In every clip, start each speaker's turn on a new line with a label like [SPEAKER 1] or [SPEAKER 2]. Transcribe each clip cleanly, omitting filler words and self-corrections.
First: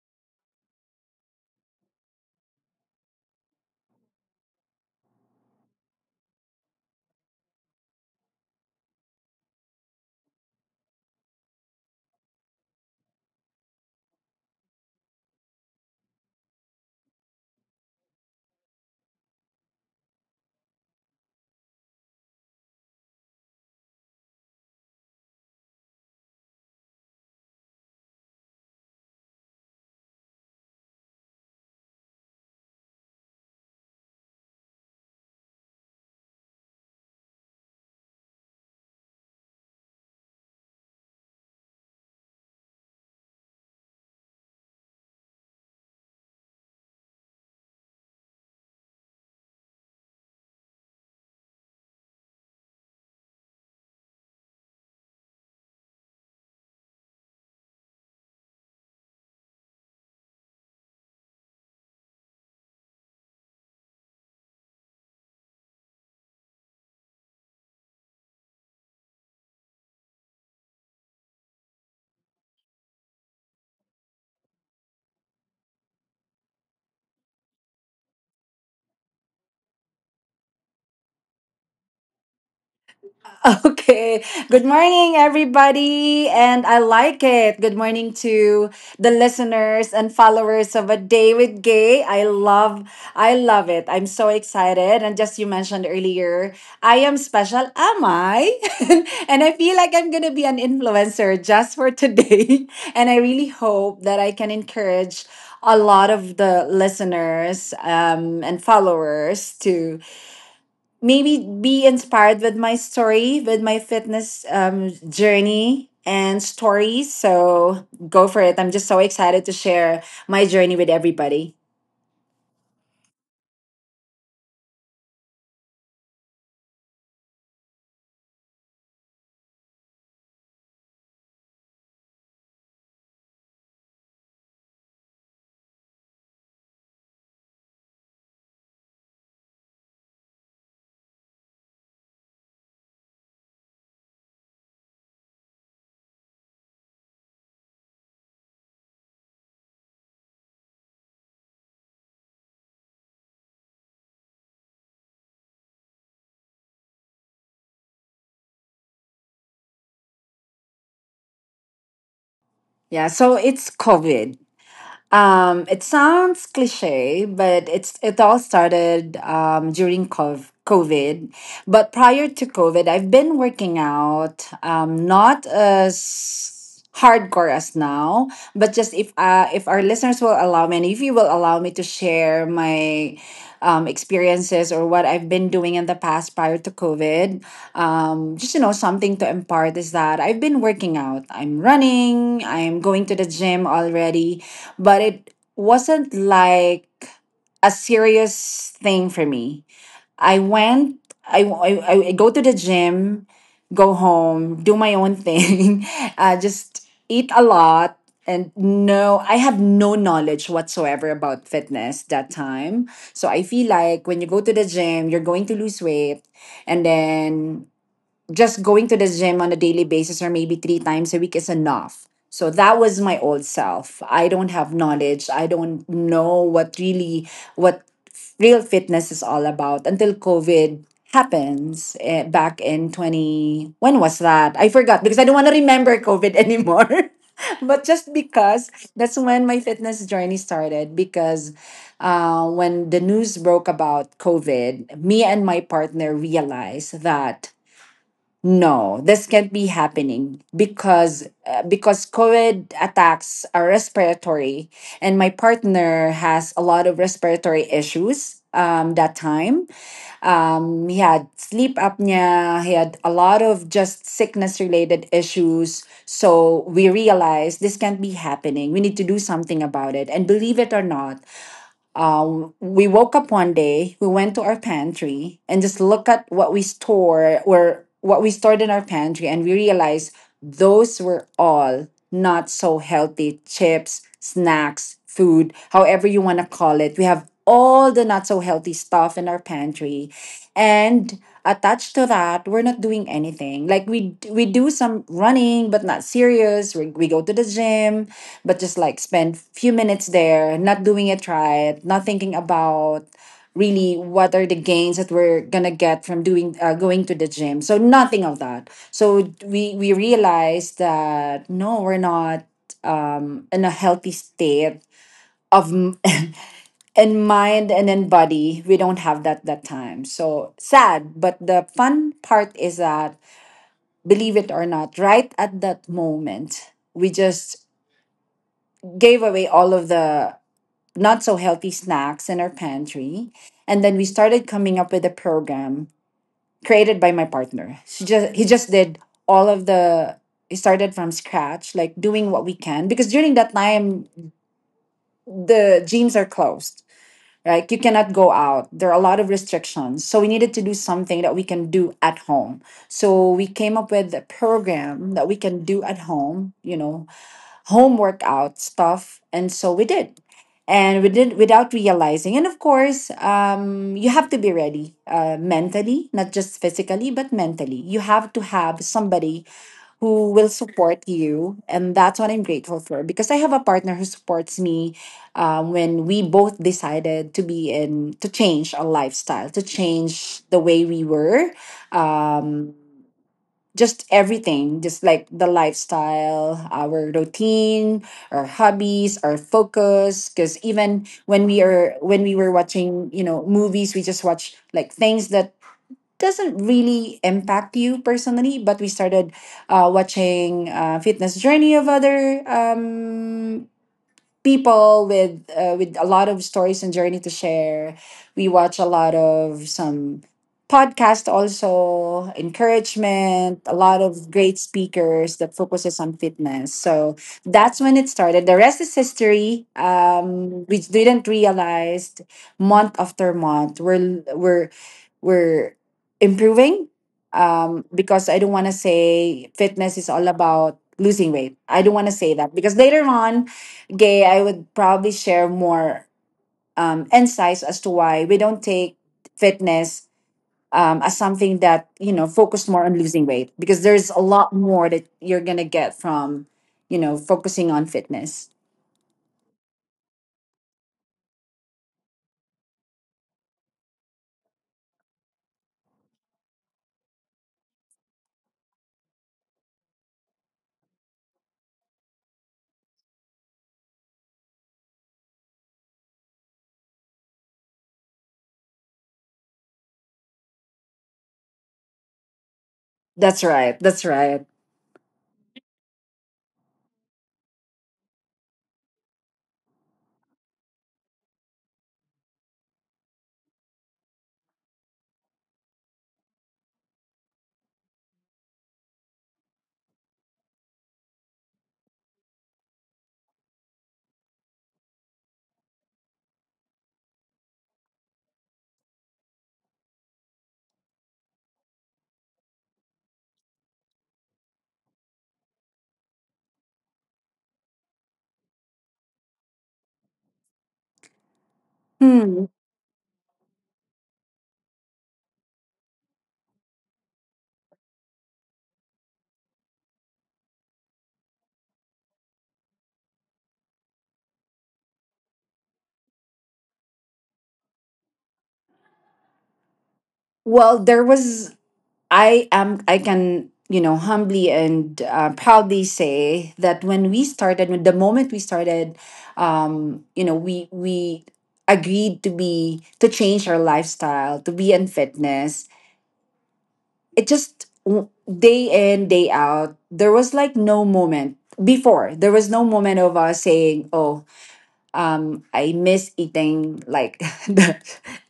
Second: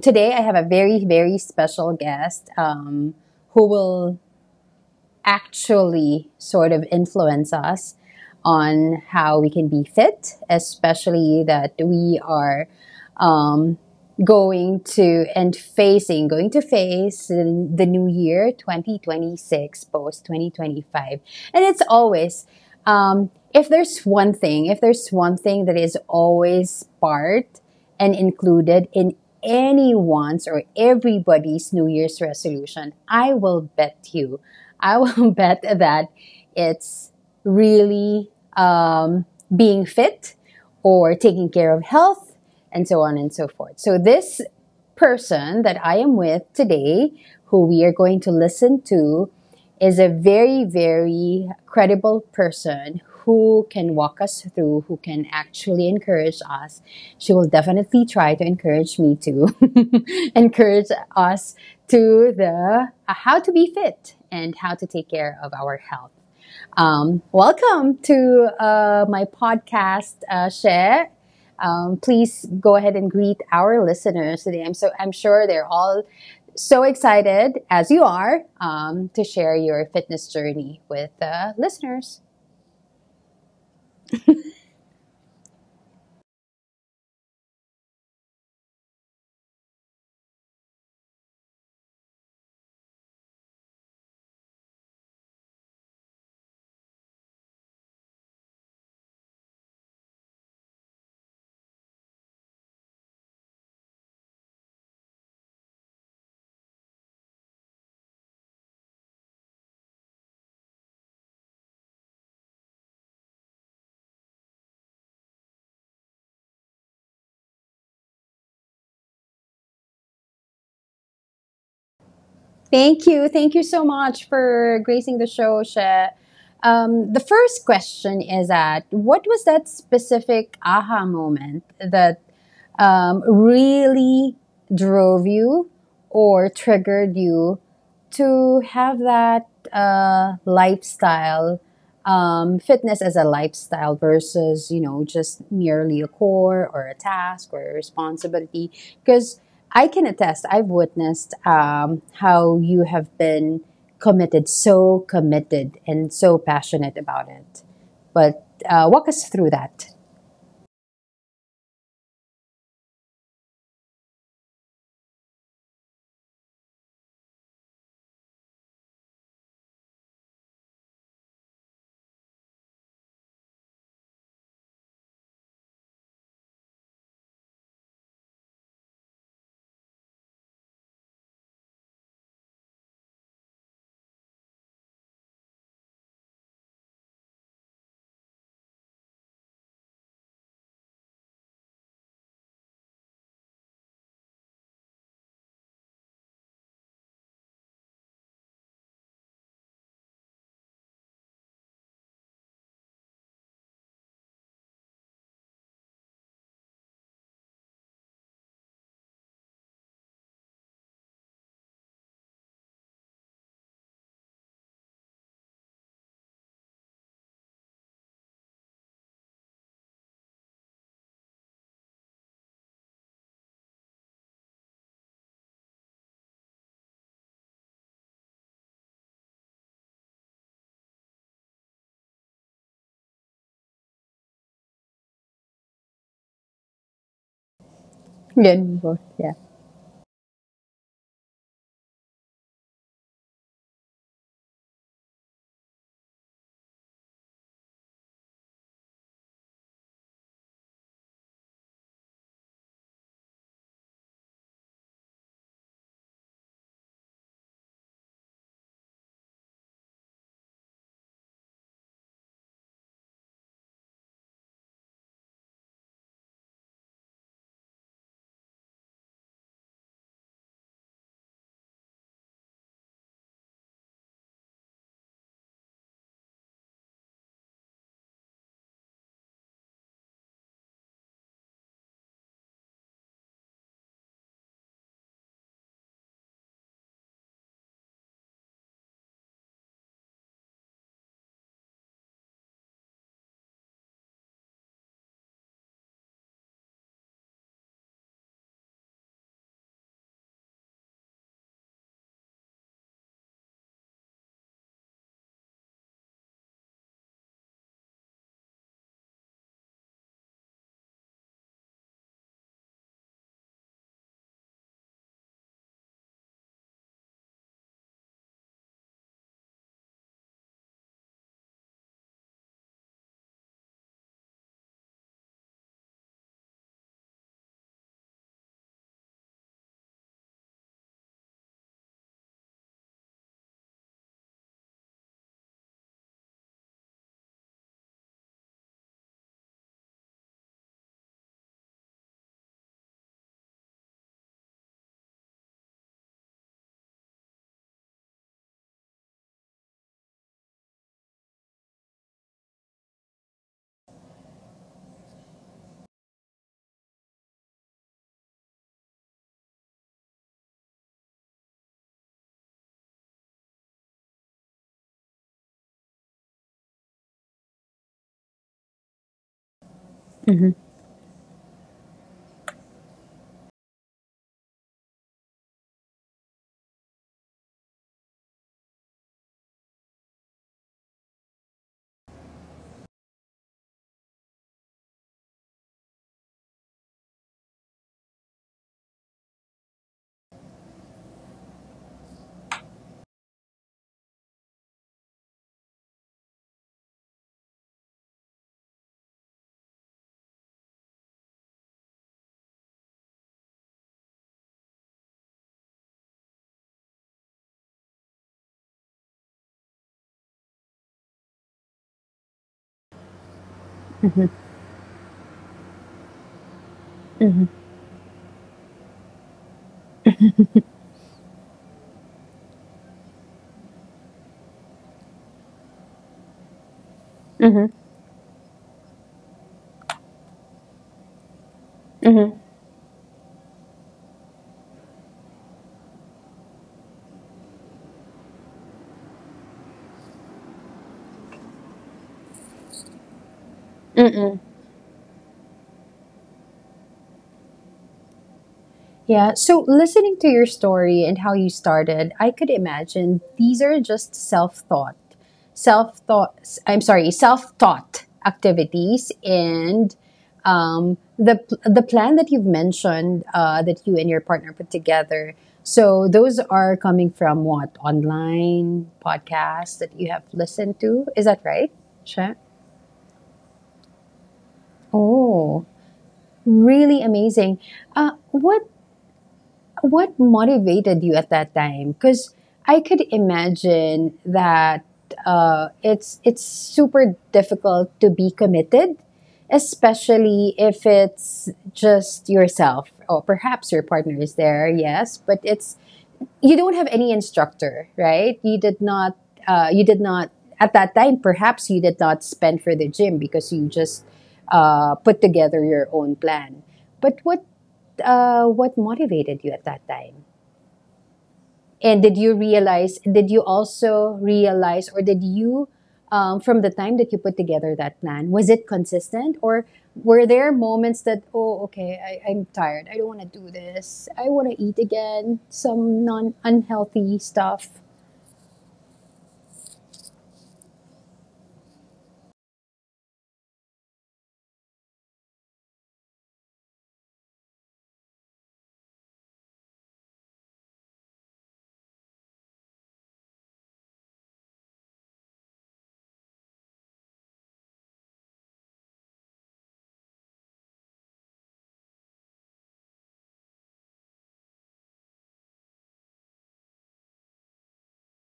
[SPEAKER 1] Today, I have a very, very special guest, who will actually sort of influence us on how we can be fit, especially that we are, um, going to and going to face the new year 2026, post 2025. And it's always, if there's one thing, that is always part and included in anyone's or everybody's New Year's resolution, I will bet you, I will bet that it's really, um, being fit or taking care of health and so on and so forth. So, this person that I am with today, who we are going to listen to, is a very, very credible person who can walk us through, who can actually encourage us. She will definitely try to encourage me to encourage us to the how to be fit and how to take care of our health. Welcome to my podcast, Share. Please go ahead and greet our listeners today. I'm sure they're all so excited as you are, to share your fitness journey with, listeners.
[SPEAKER 2] Okay. Good morning, everybody. And I like it. Good morning to the listeners and followers of A Day with Gay. I love it. I'm so excited. And just you mentioned earlier, I am special, am I? And I feel like I'm going to be an influencer just for today. And I really hope that I can encourage a lot of the listeners and followers to maybe be inspired with my story, with my fitness journey and stories. So go for it. I'm just so excited to share my journey with everybody.
[SPEAKER 1] Thank you so much for gracing the show, Share. The first question is that what was that specific aha moment that, really drove you or triggered you to have that, lifestyle, fitness as a lifestyle versus, you know, just merely a core or a task or a responsibility, because I can attest, I've witnessed, how you have been committed, so committed and so passionate about it. But walk us through that.
[SPEAKER 2] Yeah, so it's COVID. It sounds cliche, but it all started during COVID. But prior to COVID, I've been working out, not as hardcore as now, but just if our listeners will allow me, and if you will allow me to share my experiences or what I've been doing in the past prior to COVID. Just you know something to impart is that I've been working out. I'm running. I'm going to the gym already, but it wasn't like a serious thing for me. I went, I go to the gym, go home, do my own thing, just eat a lot. And no, I have no knowledge whatsoever about fitness that time. So I feel like when you go to the gym, you're going to lose weight. And then just going to the gym on a daily basis or maybe three times a week is enough. So that was my old self. I don't have knowledge. I don't know what really what real fitness is all about until COVID happens eh, back in 20, when was that? I forgot because I don't want to remember COVID anymore. But just because
[SPEAKER 1] Again, both.
[SPEAKER 2] that's
[SPEAKER 1] Yeah.
[SPEAKER 2] when my fitness journey started. Because when the news broke about COVID, me and my partner realized that no, this can't be happening, because because COVID attacks are respiratory, and my partner has a lot of respiratory issues. That time, he had sleep apnea. He had a lot of just sickness related issues. So we realized this can't be happening. We need to do something about it. And believe it or not, we woke up one day, we went to our pantry and just look at what we stored in our pantry, and we realized those were all not so healthy chips, snacks, food, however you want to call it. We have all the not so healthy stuff in our pantry. And attached to that, we're not doing anything. Like we do some running but not serious. We go to the gym but just like spend few minutes there, not doing it right, not thinking about really what are the gains that we're gonna get from doing going to the gym. So nothing of that. So we realized that no, we're not in a healthy state of m- in mind and in body. We don't have that that time. So sad. But the fun part is that believe it or not, right at that moment, we just gave away all of the not so healthy snacks in our pantry. And then we started coming up with a program created by my partner. She just he just did all of the he started from scratch, like doing what we can, because during that time the gyms are closed. Like you cannot go out. There are a lot of restrictions. So we needed to do something that we can do at home. So we came up with a program that we can do at home, you know, home workout stuff. And so we did. And we did without realizing. And of course, you have to be ready mentally, not just physically, but mentally. You have to have somebody who
[SPEAKER 1] Mm-hmm.
[SPEAKER 2] will support you, and that's what I'm grateful for, because I have a partner who supports me when we both decided to be in to change our lifestyle, to change the way we were. um, just everything, just like the lifestyle, our routine, our hobbies, our focus. Because even when we were watching, you know, movies, we just watch like things that doesn't really impact you personally. But we started watching fitness journey of other people with a lot of stories and journey to share. We watch a lot of some podcast, also encouragement, a lot of great speakers that focuses on fitness. So that's when it started, the rest is history. We didn't realize month after month we're improving. Because I don't want to say fitness is all about losing weight. I don't want to say
[SPEAKER 1] Mm-hmm.
[SPEAKER 2] that, because later on, Gay, I would probably share more insights as to why we don't take fitness as something that, you know, focused more on losing weight, because there's a
[SPEAKER 1] Mm-mm.
[SPEAKER 2] lot more that you're going to get from, you know, focusing on fitness.
[SPEAKER 1] Yeah. So, listening to your story and how you started, I could imagine these are just self thought. I'm sorry, self taught activities, and, the plan that you've mentioned, that you and your partner put together. So, those are coming from what online podcasts that you have listened to. Is that right? Sure.
[SPEAKER 2] That's right. That's right.
[SPEAKER 1] Oh, really amazing. Uh, what What motivated you at that time? Because I could imagine that, it's super difficult to be committed, especially if it's just yourself or perhaps your partner is there. Yes, but it's you don't have any instructor, right? You did not. You did not at that time. Perhaps you did not spend for the gym because you just, put together your own plan. But what motivated you at that time? And did you
[SPEAKER 2] Hmm.
[SPEAKER 1] realize, did you also realize, from the time that you put together that plan, was it consistent? Or were there moments that, oh, okay, I'm tired. I don't want to do this. I want to eat again, some non unhealthy stuff.
[SPEAKER 2] Well, there was, I am, I can, you know, humbly and proudly say that when we started, when the moment we started, you know, we agreed to change our lifestyle, to be in fitness. It just day in day out, there was like no moment before, there was no moment of us saying, oh, I miss eating like the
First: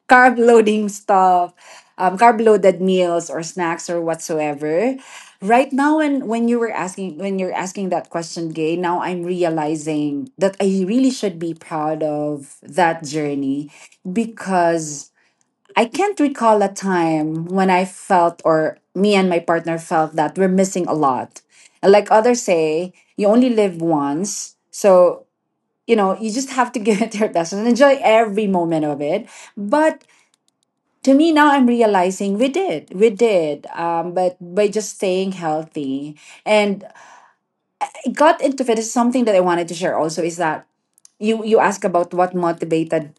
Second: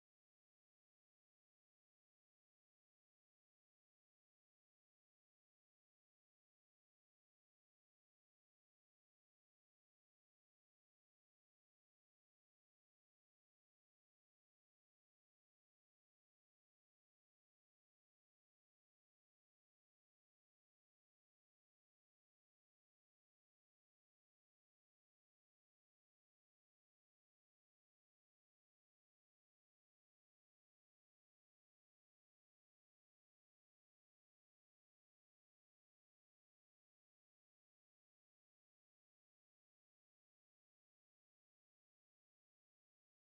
[SPEAKER 2] carb loading stuff, carb loaded meals or snacks or whatsoever. Right now, when you were asking when you're asking that question, Gay, now I'm realizing that I really should be proud of that journey, because I can't recall a time when I felt, or me and my partner felt, that we're missing a lot. And like others say, you only live once. So you know you just have to give it your best and enjoy every moment of it. But to me, now I'm realizing we did, but by just staying healthy. And I got into fitness, something that I wanted to share also is that, you ask about what motivated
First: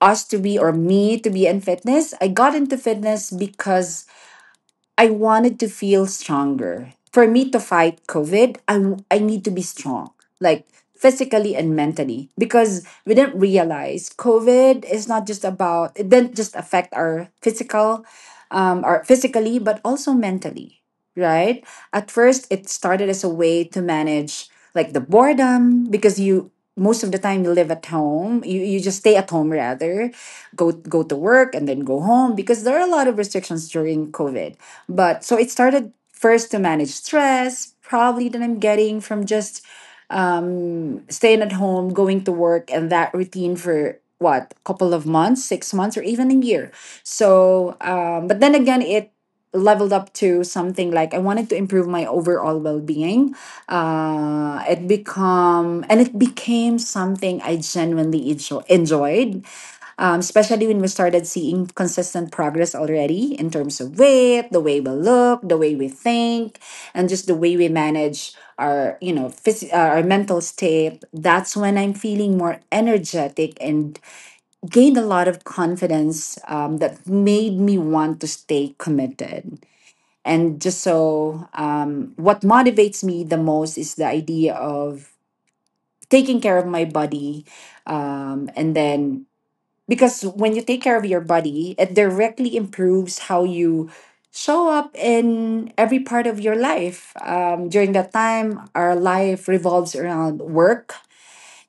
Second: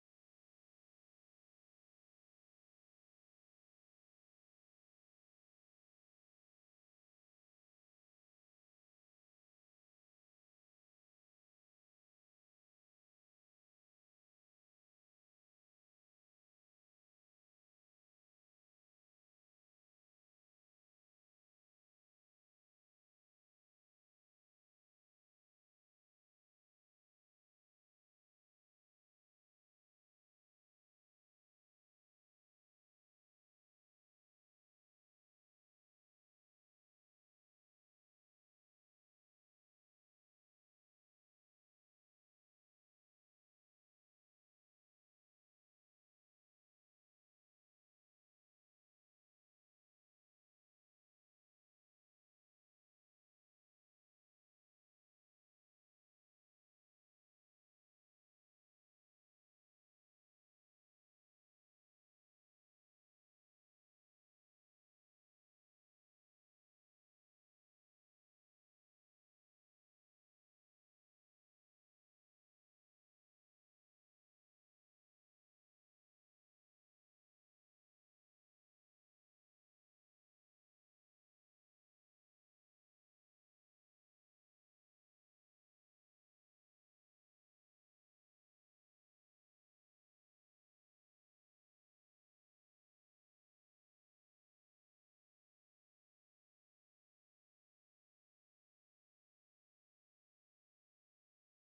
[SPEAKER 2] us to be, or me to be in fitness. I got into fitness because I wanted to feel stronger. For me to fight COVID, I need to be strong, like physically and mentally, because we didn't realize COVID is not just about, it didn't just affect our physical, our physically, but also mentally, right? At first, it started as a way to manage like the boredom. Because most of the time you live at home, you just stay at home rather go to work and then go home, because there are a lot of restrictions during covid. But so it started first to manage stress, probably that I'm getting from just staying at home, going to work, and that routine for what, a couple of months, 6 months, or even a year. So, but then again, it leveled up to something like I wanted to improve my overall well-being. It become and It became something I genuinely enjoyed, especially when we started seeing consistent progress already in terms of weight, the way we look, the way we think, and just the way we manage our, you know, our mental state. That's when I'm feeling more energetic and gained a lot of confidence, that made me want to stay committed. And just so, what motivates me the most is the idea of taking care of my body, and then because when you take care of your body, it directly improves how you show up in every part of your life. During that time, our life revolves around work,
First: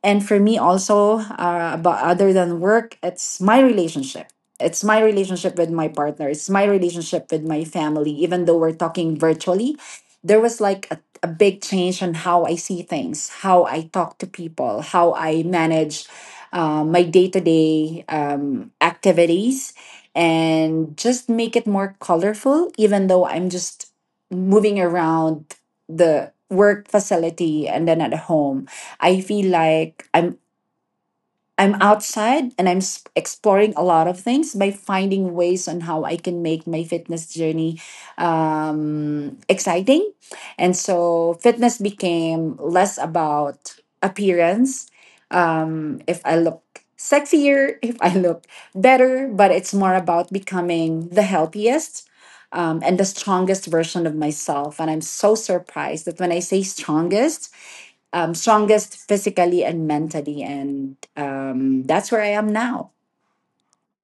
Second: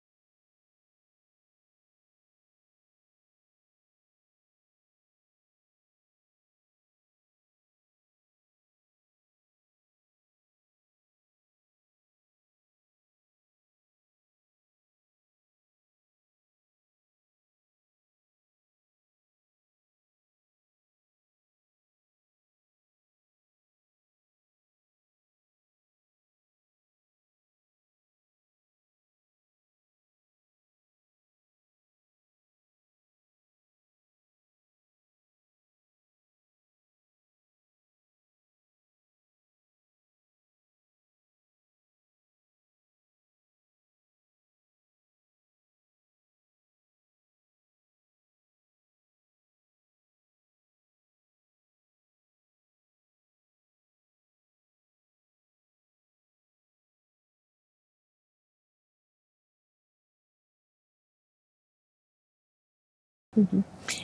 [SPEAKER 2] and for me also, about other than work, it's my relationship. It's my relationship with my partner. It's my relationship with my family. Even though we're talking virtually, there was like a big change on how I see things, how I talk to people, how I manage my day to day activities, and just make it more colorful, even though I'm just moving around the work facility and then at home. I feel like I'm outside and I'm exploring a lot of things by finding ways on how I can make my fitness journey exciting. And so fitness became less about appearance. If I look sexier, if I look better, but it's more about becoming the healthiest and the strongest version of myself. And I'm so surprised that when I say strongest, strongest physically and mentally. And that's where I am now.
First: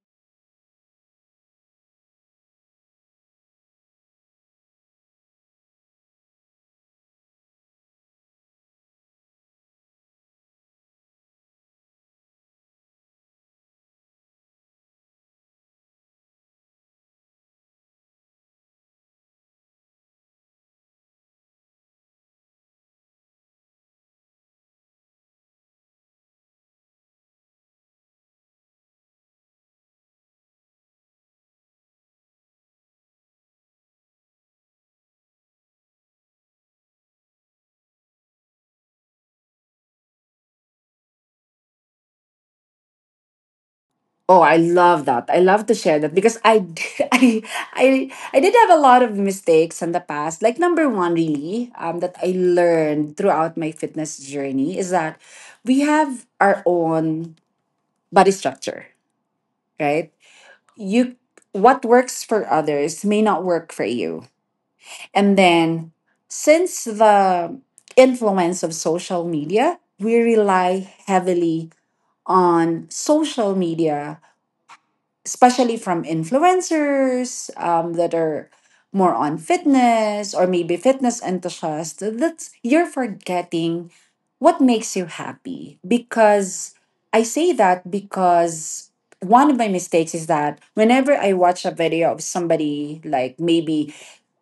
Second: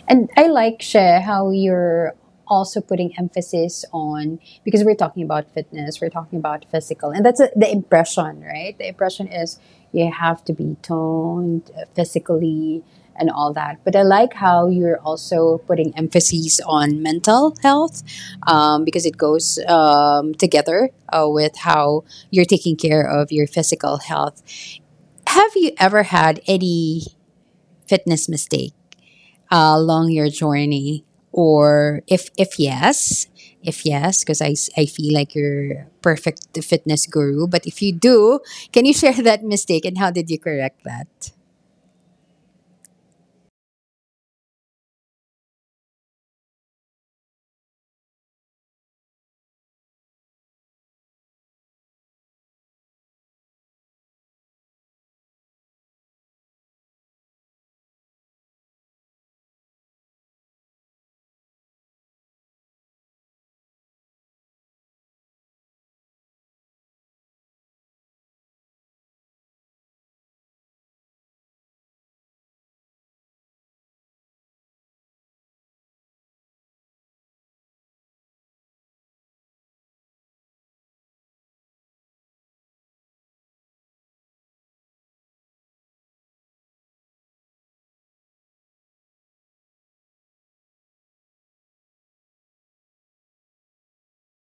[SPEAKER 1] And I like, Share, how you're also putting emphasis on, because we're talking about fitness, we're talking about physical, and that's the impression, right? The impression is you have to be toned, physically and all that. But I like how you're also putting emphasis on mental health, because it goes, together, with how you're taking care of your physical health. Have you ever had any fitness mistake, along your journey? Or if yes, because I feel like you're perfect fitness guru. But if you do, can you share that mistake and how did you correct that?
[SPEAKER 2] Oh, I love that. I love to share that because I, I, I did have a lot of mistakes in the past. Like number one, really, that I learned throughout my fitness journey is that we have our own body structure, right? You, what works for others may not work for you. And then, since the influence of social media, we rely heavily on social media, especially from influencers that are more on fitness or maybe fitness enthusiasts. That's you're forgetting what makes you happy. Because I say that because one of my mistakes is that whenever I watch a video of somebody, like, maybe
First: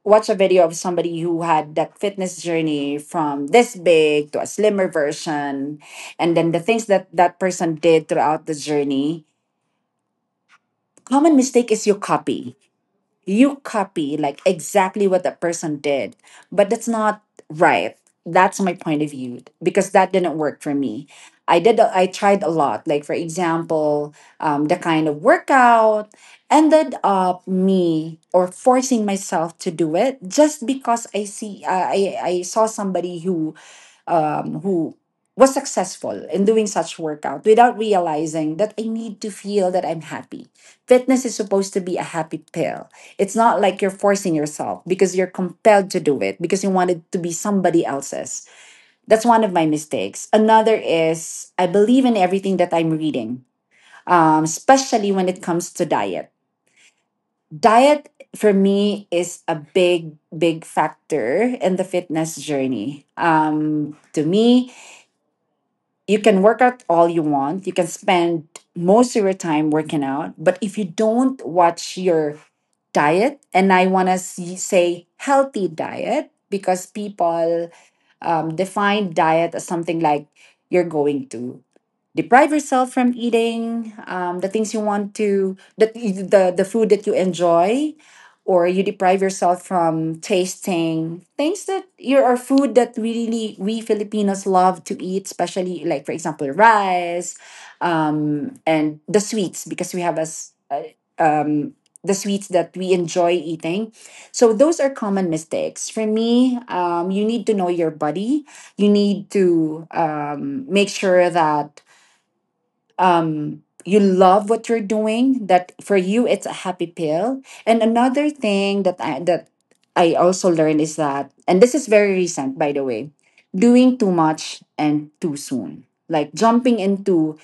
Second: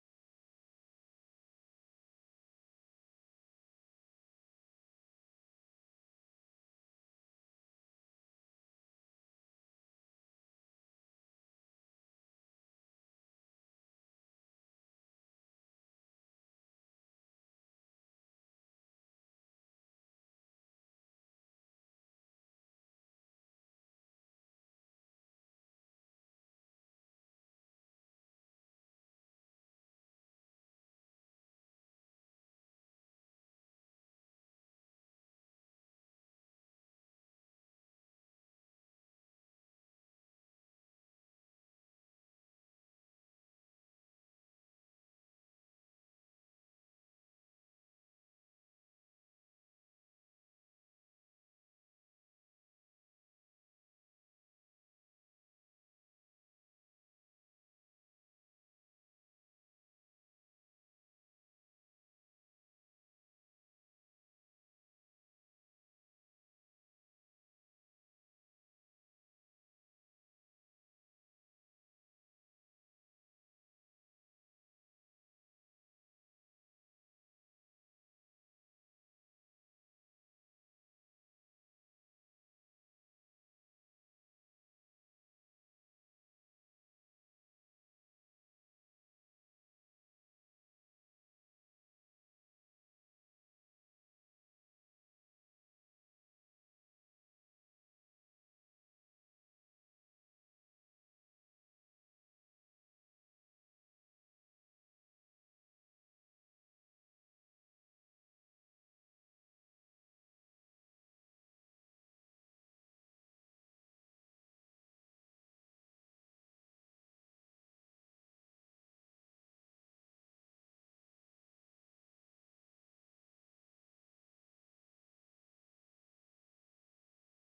[SPEAKER 2] watch a video of somebody who had that fitness journey from this big to a slimmer version, and then the things that that person did throughout the journey, common mistake is you copy like exactly what that person did. But that's not right. That's my point of view because that didn't work for me. I tried a lot. Like, for example, the kind of workout, ended up me or forcing myself to do it just because I see I saw somebody who was successful in doing such workout without realizing that I need to feel that I'm happy. Fitness is supposed to be a happy pill. It's not like you're forcing yourself because you're compelled to do it because you want it to be somebody else's. That's one of my mistakes. Another is I believe in everything that I'm reading, especially when it comes to diet. Diet for me is a big, big factor in the fitness journey. To me, you can work out all you want. You can spend most of your time working out, but if you don't watch your diet — and I want to say healthy diet, because people define diet as something like you're going to deprive yourself from eating the things you want, to the food that you enjoy, or you deprive yourself from tasting things that here are food that really we Filipinos love to eat, especially, like, for example, rice, and the sweets because we have as um, the sweets that we enjoy eating. So those are common mistakes. For me, you need to know your body. You need to make sure that you love what you're doing. That for you, it's a happy pill. And another thing that I also learned is that, and this is very recent, by the way, doing too much and too soon, like jumping into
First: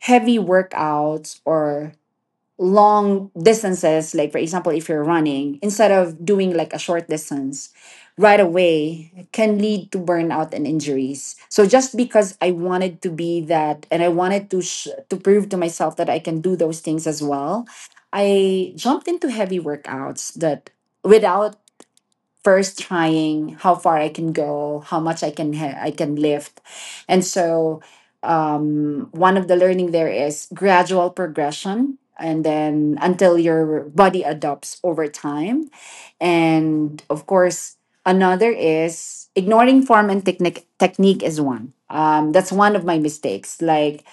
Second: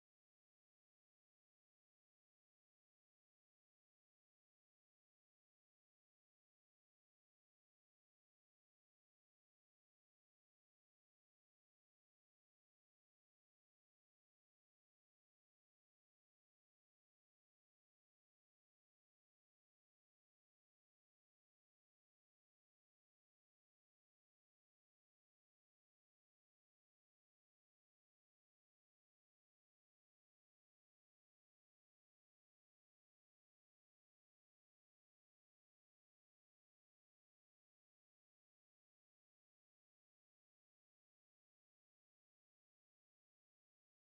[SPEAKER 2] heavy workouts or long distances. Like, for example, if you're running, instead of doing like a short distance right away, can lead to burnout and injuries. So just because I wanted to be that, and I wanted to to prove to myself that I can do those things as well, I jumped into heavy workouts that without first trying how far I can go, how much I can lift, and so one of the learning there is gradual progression, and then until your body adopts over time, and of course another is ignoring form and technique. Technique is one. That's one of my mistakes. Like,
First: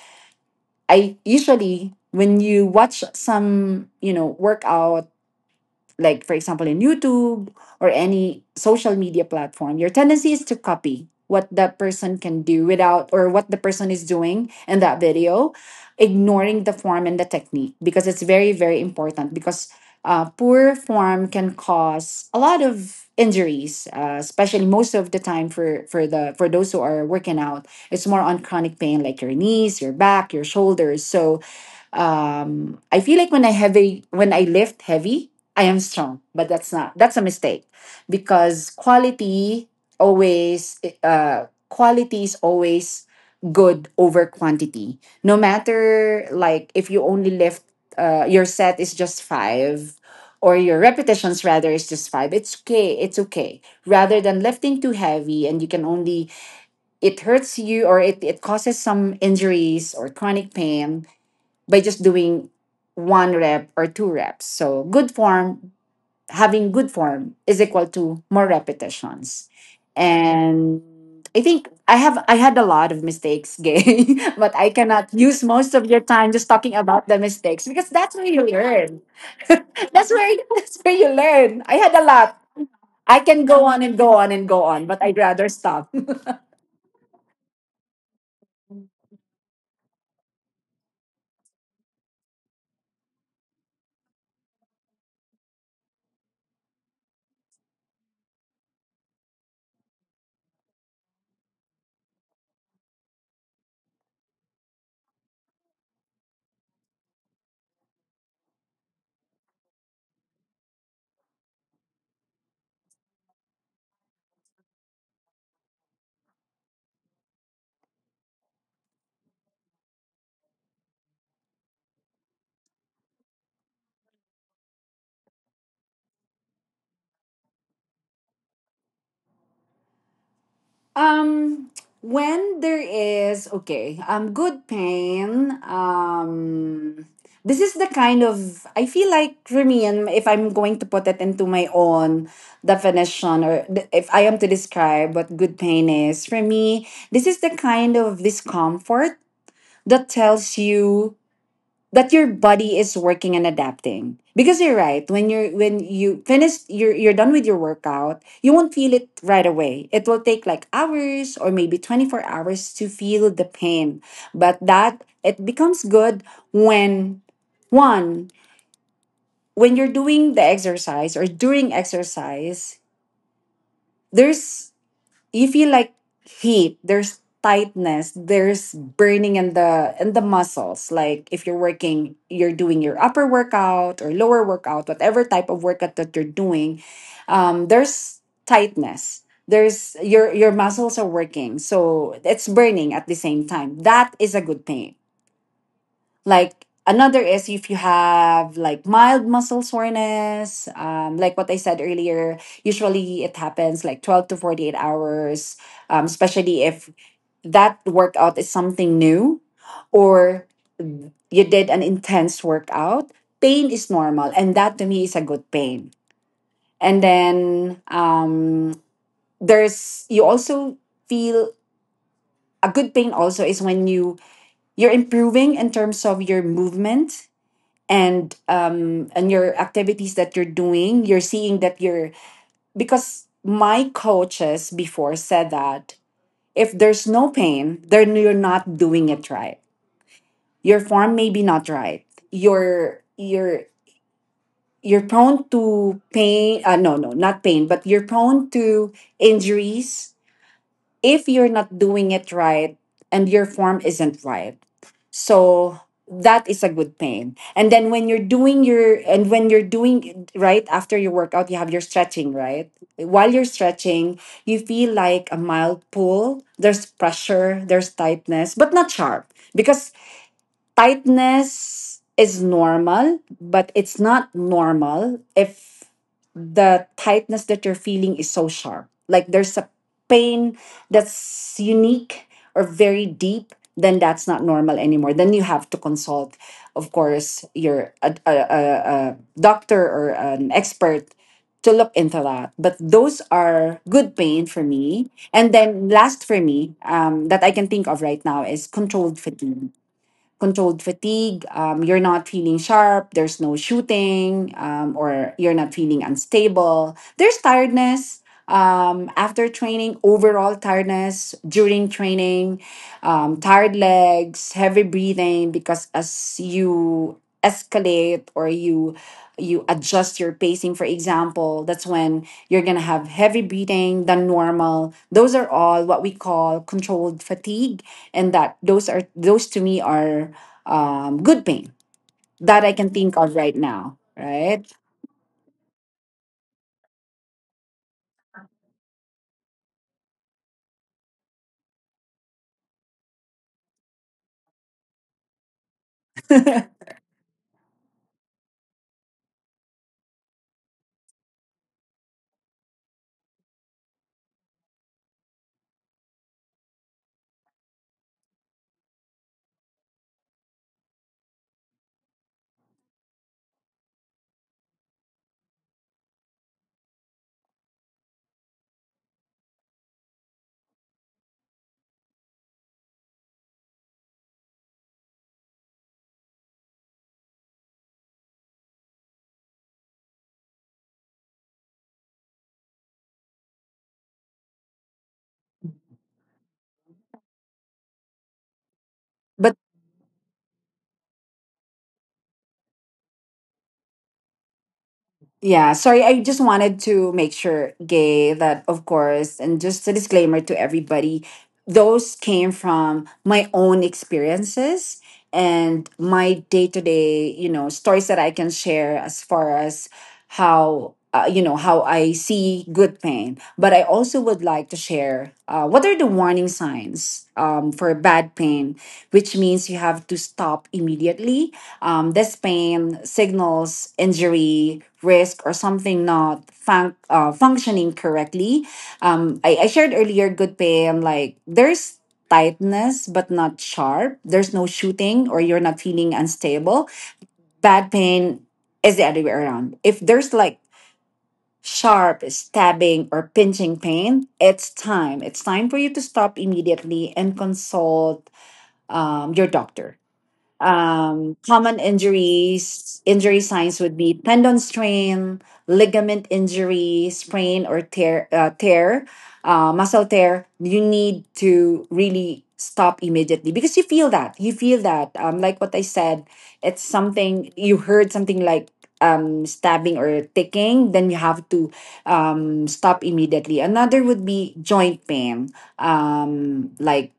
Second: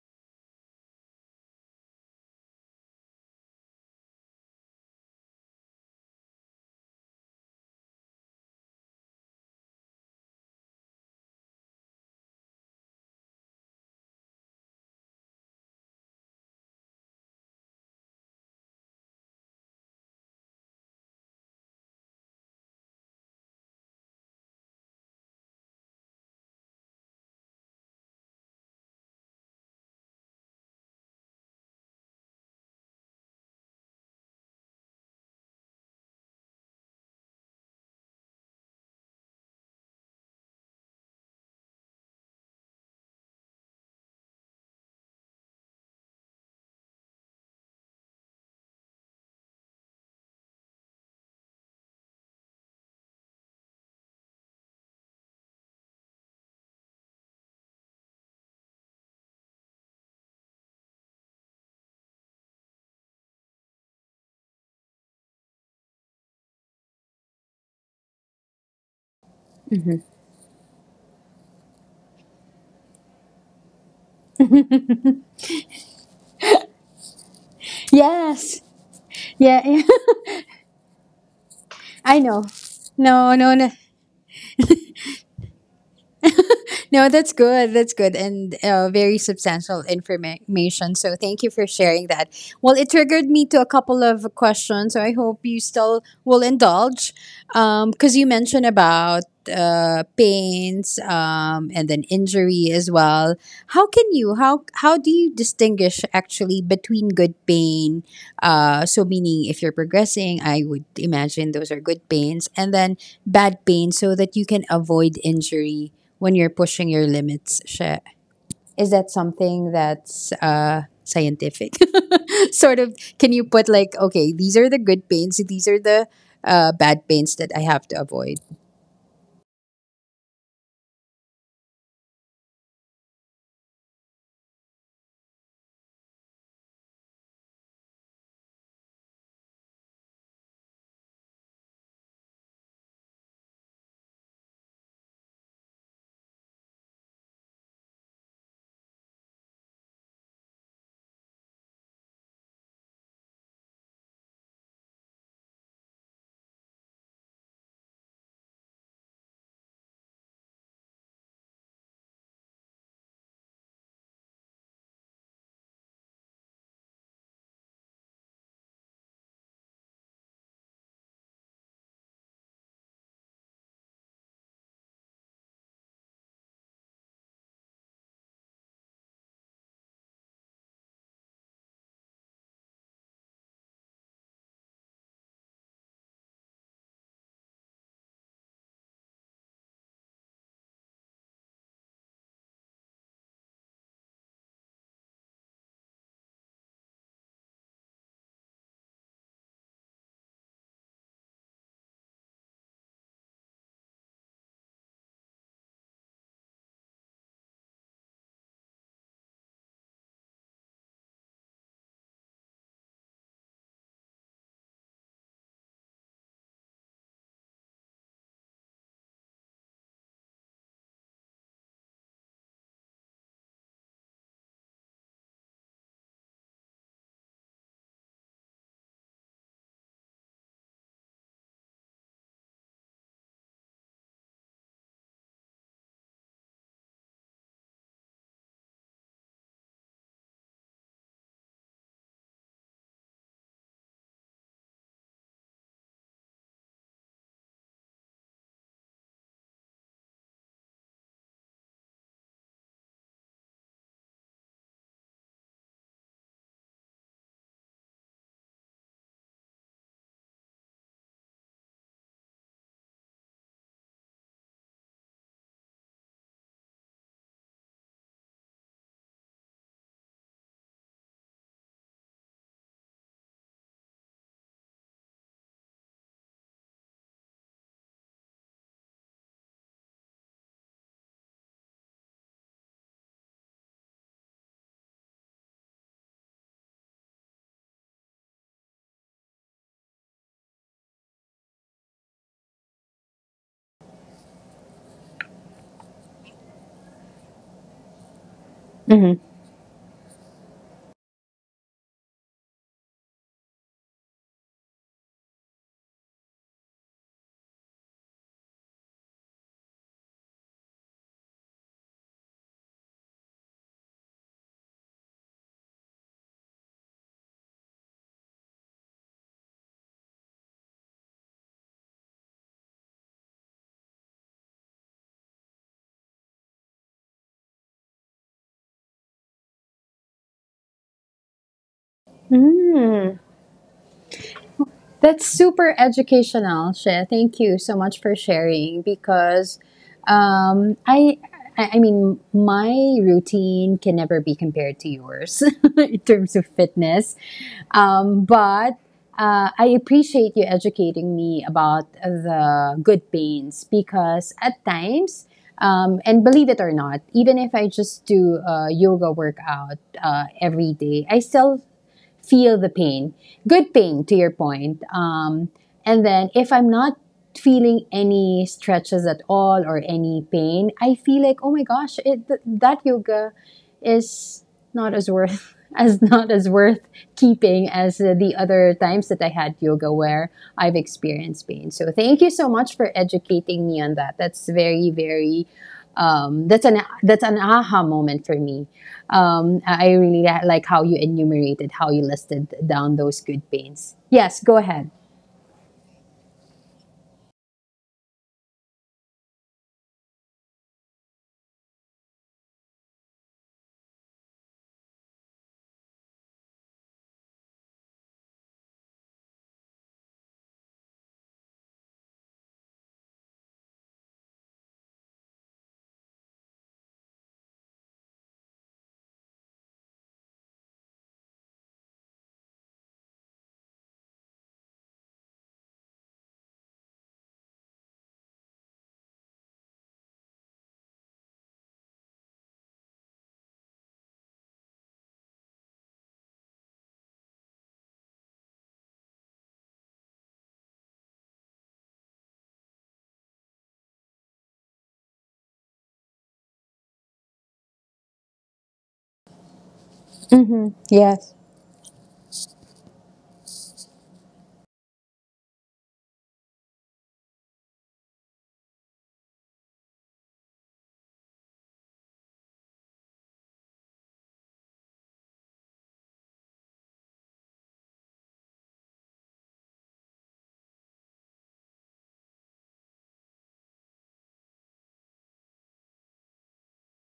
[SPEAKER 2] I usually, when you watch some, you know, workout, like, for example, in youtube or any social media platform, your tendency is to copy what that person can do without, or what the person is doing in that video, ignoring the form and the technique. Because it's very, very important, because poor form can cause a lot of injuries, especially most of the time for the for those who are working out, it's more on chronic pain like your knees, your back, your shoulders. So I feel like when I lift heavy, I am strong, but that's not, that's a mistake. Because quality always, quality is always good over quantity. No matter, like, if you only lift, your set is just five, or your repetitions rather is just five, it's okay. It's okay. Rather than lifting too heavy and you can only — it hurts you, or it causes some injuries or chronic pain by just doing one rep or two reps. So good form, having good form is equal to more repetitions. And I think I had a lot of mistakes, gay, but I cannot use most of your time just talking about the mistakes because that's where you
[SPEAKER 1] Yes.
[SPEAKER 2] learn.
[SPEAKER 1] Yeah.
[SPEAKER 2] That's where you learn. I had a
[SPEAKER 1] I
[SPEAKER 2] lot.
[SPEAKER 1] know.
[SPEAKER 2] I
[SPEAKER 1] No,
[SPEAKER 2] can
[SPEAKER 1] no,
[SPEAKER 2] go
[SPEAKER 1] no.
[SPEAKER 2] on and go on and go on, but I'd rather stop.
[SPEAKER 1] No, that's good. That's good and, very substantial information. So thank you for sharing that. Well, it triggered me to a couple of questions. So I hope you still will indulge, because you mentioned about, pains, and then injury as well. How do you distinguish actually between good pain? So meaning if you're progressing, I would imagine those are good pains, and then bad pain so that you can avoid injury when you're pushing your limits. Siya. Is that something that's, scientific? Sort of, can you put like, okay, these are the good pains, these are the, bad pains that I have to avoid?
[SPEAKER 2] Um, when there is, okay, good pain. This is the kind of, I feel like for me, and if I'm going to put it into my own definition, or if I am to describe what good pain is for me, this is the kind of discomfort that tells you that your body is working and adapting. Because you're right, when you finish, you're done with your workout, you won't feel it right away. It will take like hours or maybe 24 hours to feel the pain. But that it becomes good when one, when you're doing the exercise or during exercise, there's, you feel like heat, there's tightness, there's burning in the muscles. Like if you're working, you're doing your upper workout or lower workout, whatever type of workout that you're doing, there's tightness, there's your muscles are working, so it's burning at the same time. That is a good pain. Like, another is if you have like mild muscle soreness, like what I said earlier, usually it happens like 12 to 48 hours, especially if that workout is something new or you did an intense workout. Pain is normal, and that to me is a good pain. And then um, there's, you also feel a good pain also is when you're improving in terms of your movement and your activities that you're doing, you're seeing that you're — because my coaches before said that if there's no pain, then you're not doing it right. Your form may be not right. you're you're you're prone to pain, no, not pain, but you're prone to injuries if you're not doing it right and your form isn't right. So that is a good pain. And then when you're doing your, and when you're doing right after your workout, you have your stretching, right? While you're stretching, you feel like a mild pull. There's pressure, there's tightness, but not sharp. Because tightness is normal, but it's not normal if the tightness that you're feeling is so sharp. Like there's a pain that's unique or very deep, then that's not normal anymore. Then you have to consult, of course, your a doctor or an expert to look into that. But those are good pain for me. And then last for me, that I can think of right now is
[SPEAKER 1] Mm-hmm.
[SPEAKER 2] controlled fatigue, controlled fatigue. You're not feeling sharp. There's no shooting, or you're not feeling unstable. There's tiredness after training, overall tiredness during training, tired legs, heavy breathing, because as you escalate or you adjust your pacing, for example, that's when you're going to have heavy breathing than normal. Those are all what we call controlled fatigue. And that those are, those to me are good pain that I can think of right now, right?
[SPEAKER 1] That's super educational, Shay. Thank you so much for sharing, because, um, I, I mean, my routine can never be compared to yours in terms of
[SPEAKER 2] but
[SPEAKER 1] fitness. But I appreciate you educating me about the good pains, because at times, and believe it or not, even if I just do a yoga workout, every day, I still feel the pain, good pain to your point. And then if I'm not feeling any stretches at all or any pain, I feel like, oh my gosh, that yoga is not as worth as not as worth keeping as, the other times that I had yoga where I've experienced pain. So thank you so much for educating me on that. That's very, very, that's an aha moment for me. I really like how you enumerated, how you listed down those good pains. Yes, go ahead.
[SPEAKER 2] Yeah, sorry. I just wanted to make sure, Gay, that of course, and just a disclaimer to everybody, those came from my own experiences and my day to day, you know, stories that I can share as far as how, you know, how I see good pain. But I also would like to share what are the warning signs for bad pain, which means you have to stop immediately. This pain signals injury, risk, or something not functioning correctly. I shared earlier good pain, like there's tightness but not sharp. There's no shooting or you're not feeling unstable. Bad pain is the other way around. If there's like sharp stabbing or pinching pain, it's time. It's time for you to stop immediately and consult your doctor.
[SPEAKER 1] Mm-hmm. Yes.
[SPEAKER 2] Common injuries, injury signs would be tendon strain, ligament injury, sprain or tear, tear, muscle tear. You need to really stop immediately because you feel that. You feel that. Like what I said, it's something you heard, something like stabbing or ticking, then you have to stop immediately. Another would be joint pain, like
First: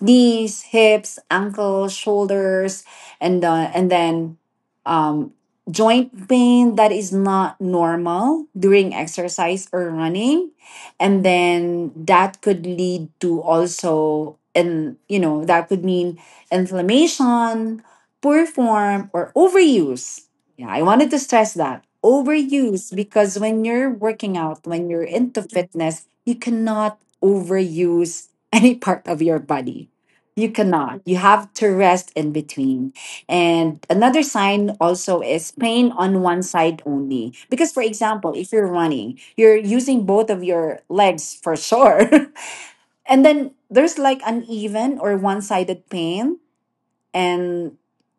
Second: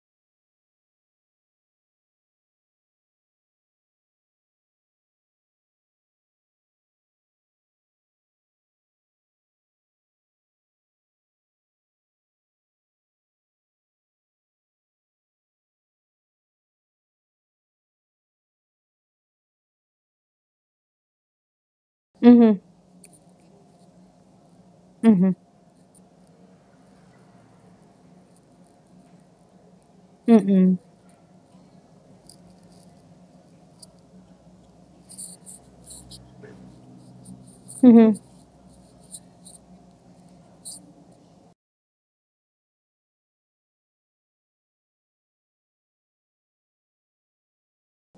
[SPEAKER 2] knees, hips, ankles, shoulders, and then um, joint pain that is not normal during exercise or running, and then that could lead to also, and you know, that could mean inflammation, poor form, or overuse. Yeah, I wanted to stress that
[SPEAKER 1] Mm-hmm.
[SPEAKER 2] overuse because when you're working out, when you're
[SPEAKER 1] Mm-hmm.
[SPEAKER 2] into fitness, you cannot overuse any part of your body, you
[SPEAKER 1] Mm-mm.
[SPEAKER 2] cannot. You have to rest in between. And another sign also is pain on one side only. Because, for
[SPEAKER 1] Mm-hmm.
[SPEAKER 2] example, if you're running, you're using both of your legs for sure. And then there's like uneven or one sided pain. And,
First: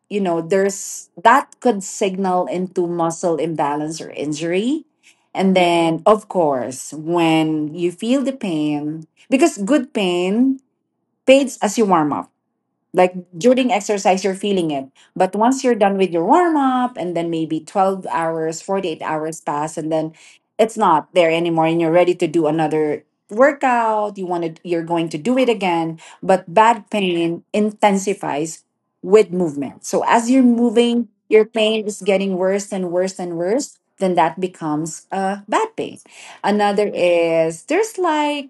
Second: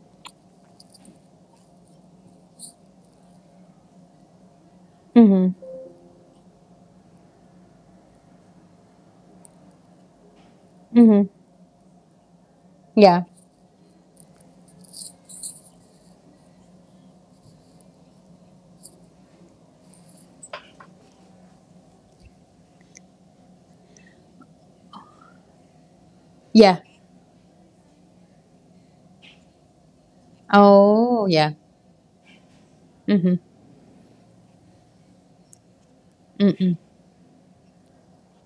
[SPEAKER 2] you know, there's that could signal into muscle imbalance or injury.
[SPEAKER 1] Mm-hmm.
[SPEAKER 2] And then, of course, when you feel the pain, because good pain
[SPEAKER 1] Mm-hmm.
[SPEAKER 2] fades as you warm up, like
[SPEAKER 1] Yeah.
[SPEAKER 2] during exercise, you're feeling it. But once you're done with your warm up, and then maybe 12 hours, 48 hours pass, and then it's not there anymore, and you're ready to do another workout. You want to, you're going to do it again. But
[SPEAKER 1] Yeah.
[SPEAKER 2] bad pain intensifies with movement. So as you're moving,
[SPEAKER 1] Oh,
[SPEAKER 2] your
[SPEAKER 1] yeah.
[SPEAKER 2] pain is getting worse and worse and
[SPEAKER 1] Mm-hmm.
[SPEAKER 2] worse. Then that becomes a bad pain. Another is there's like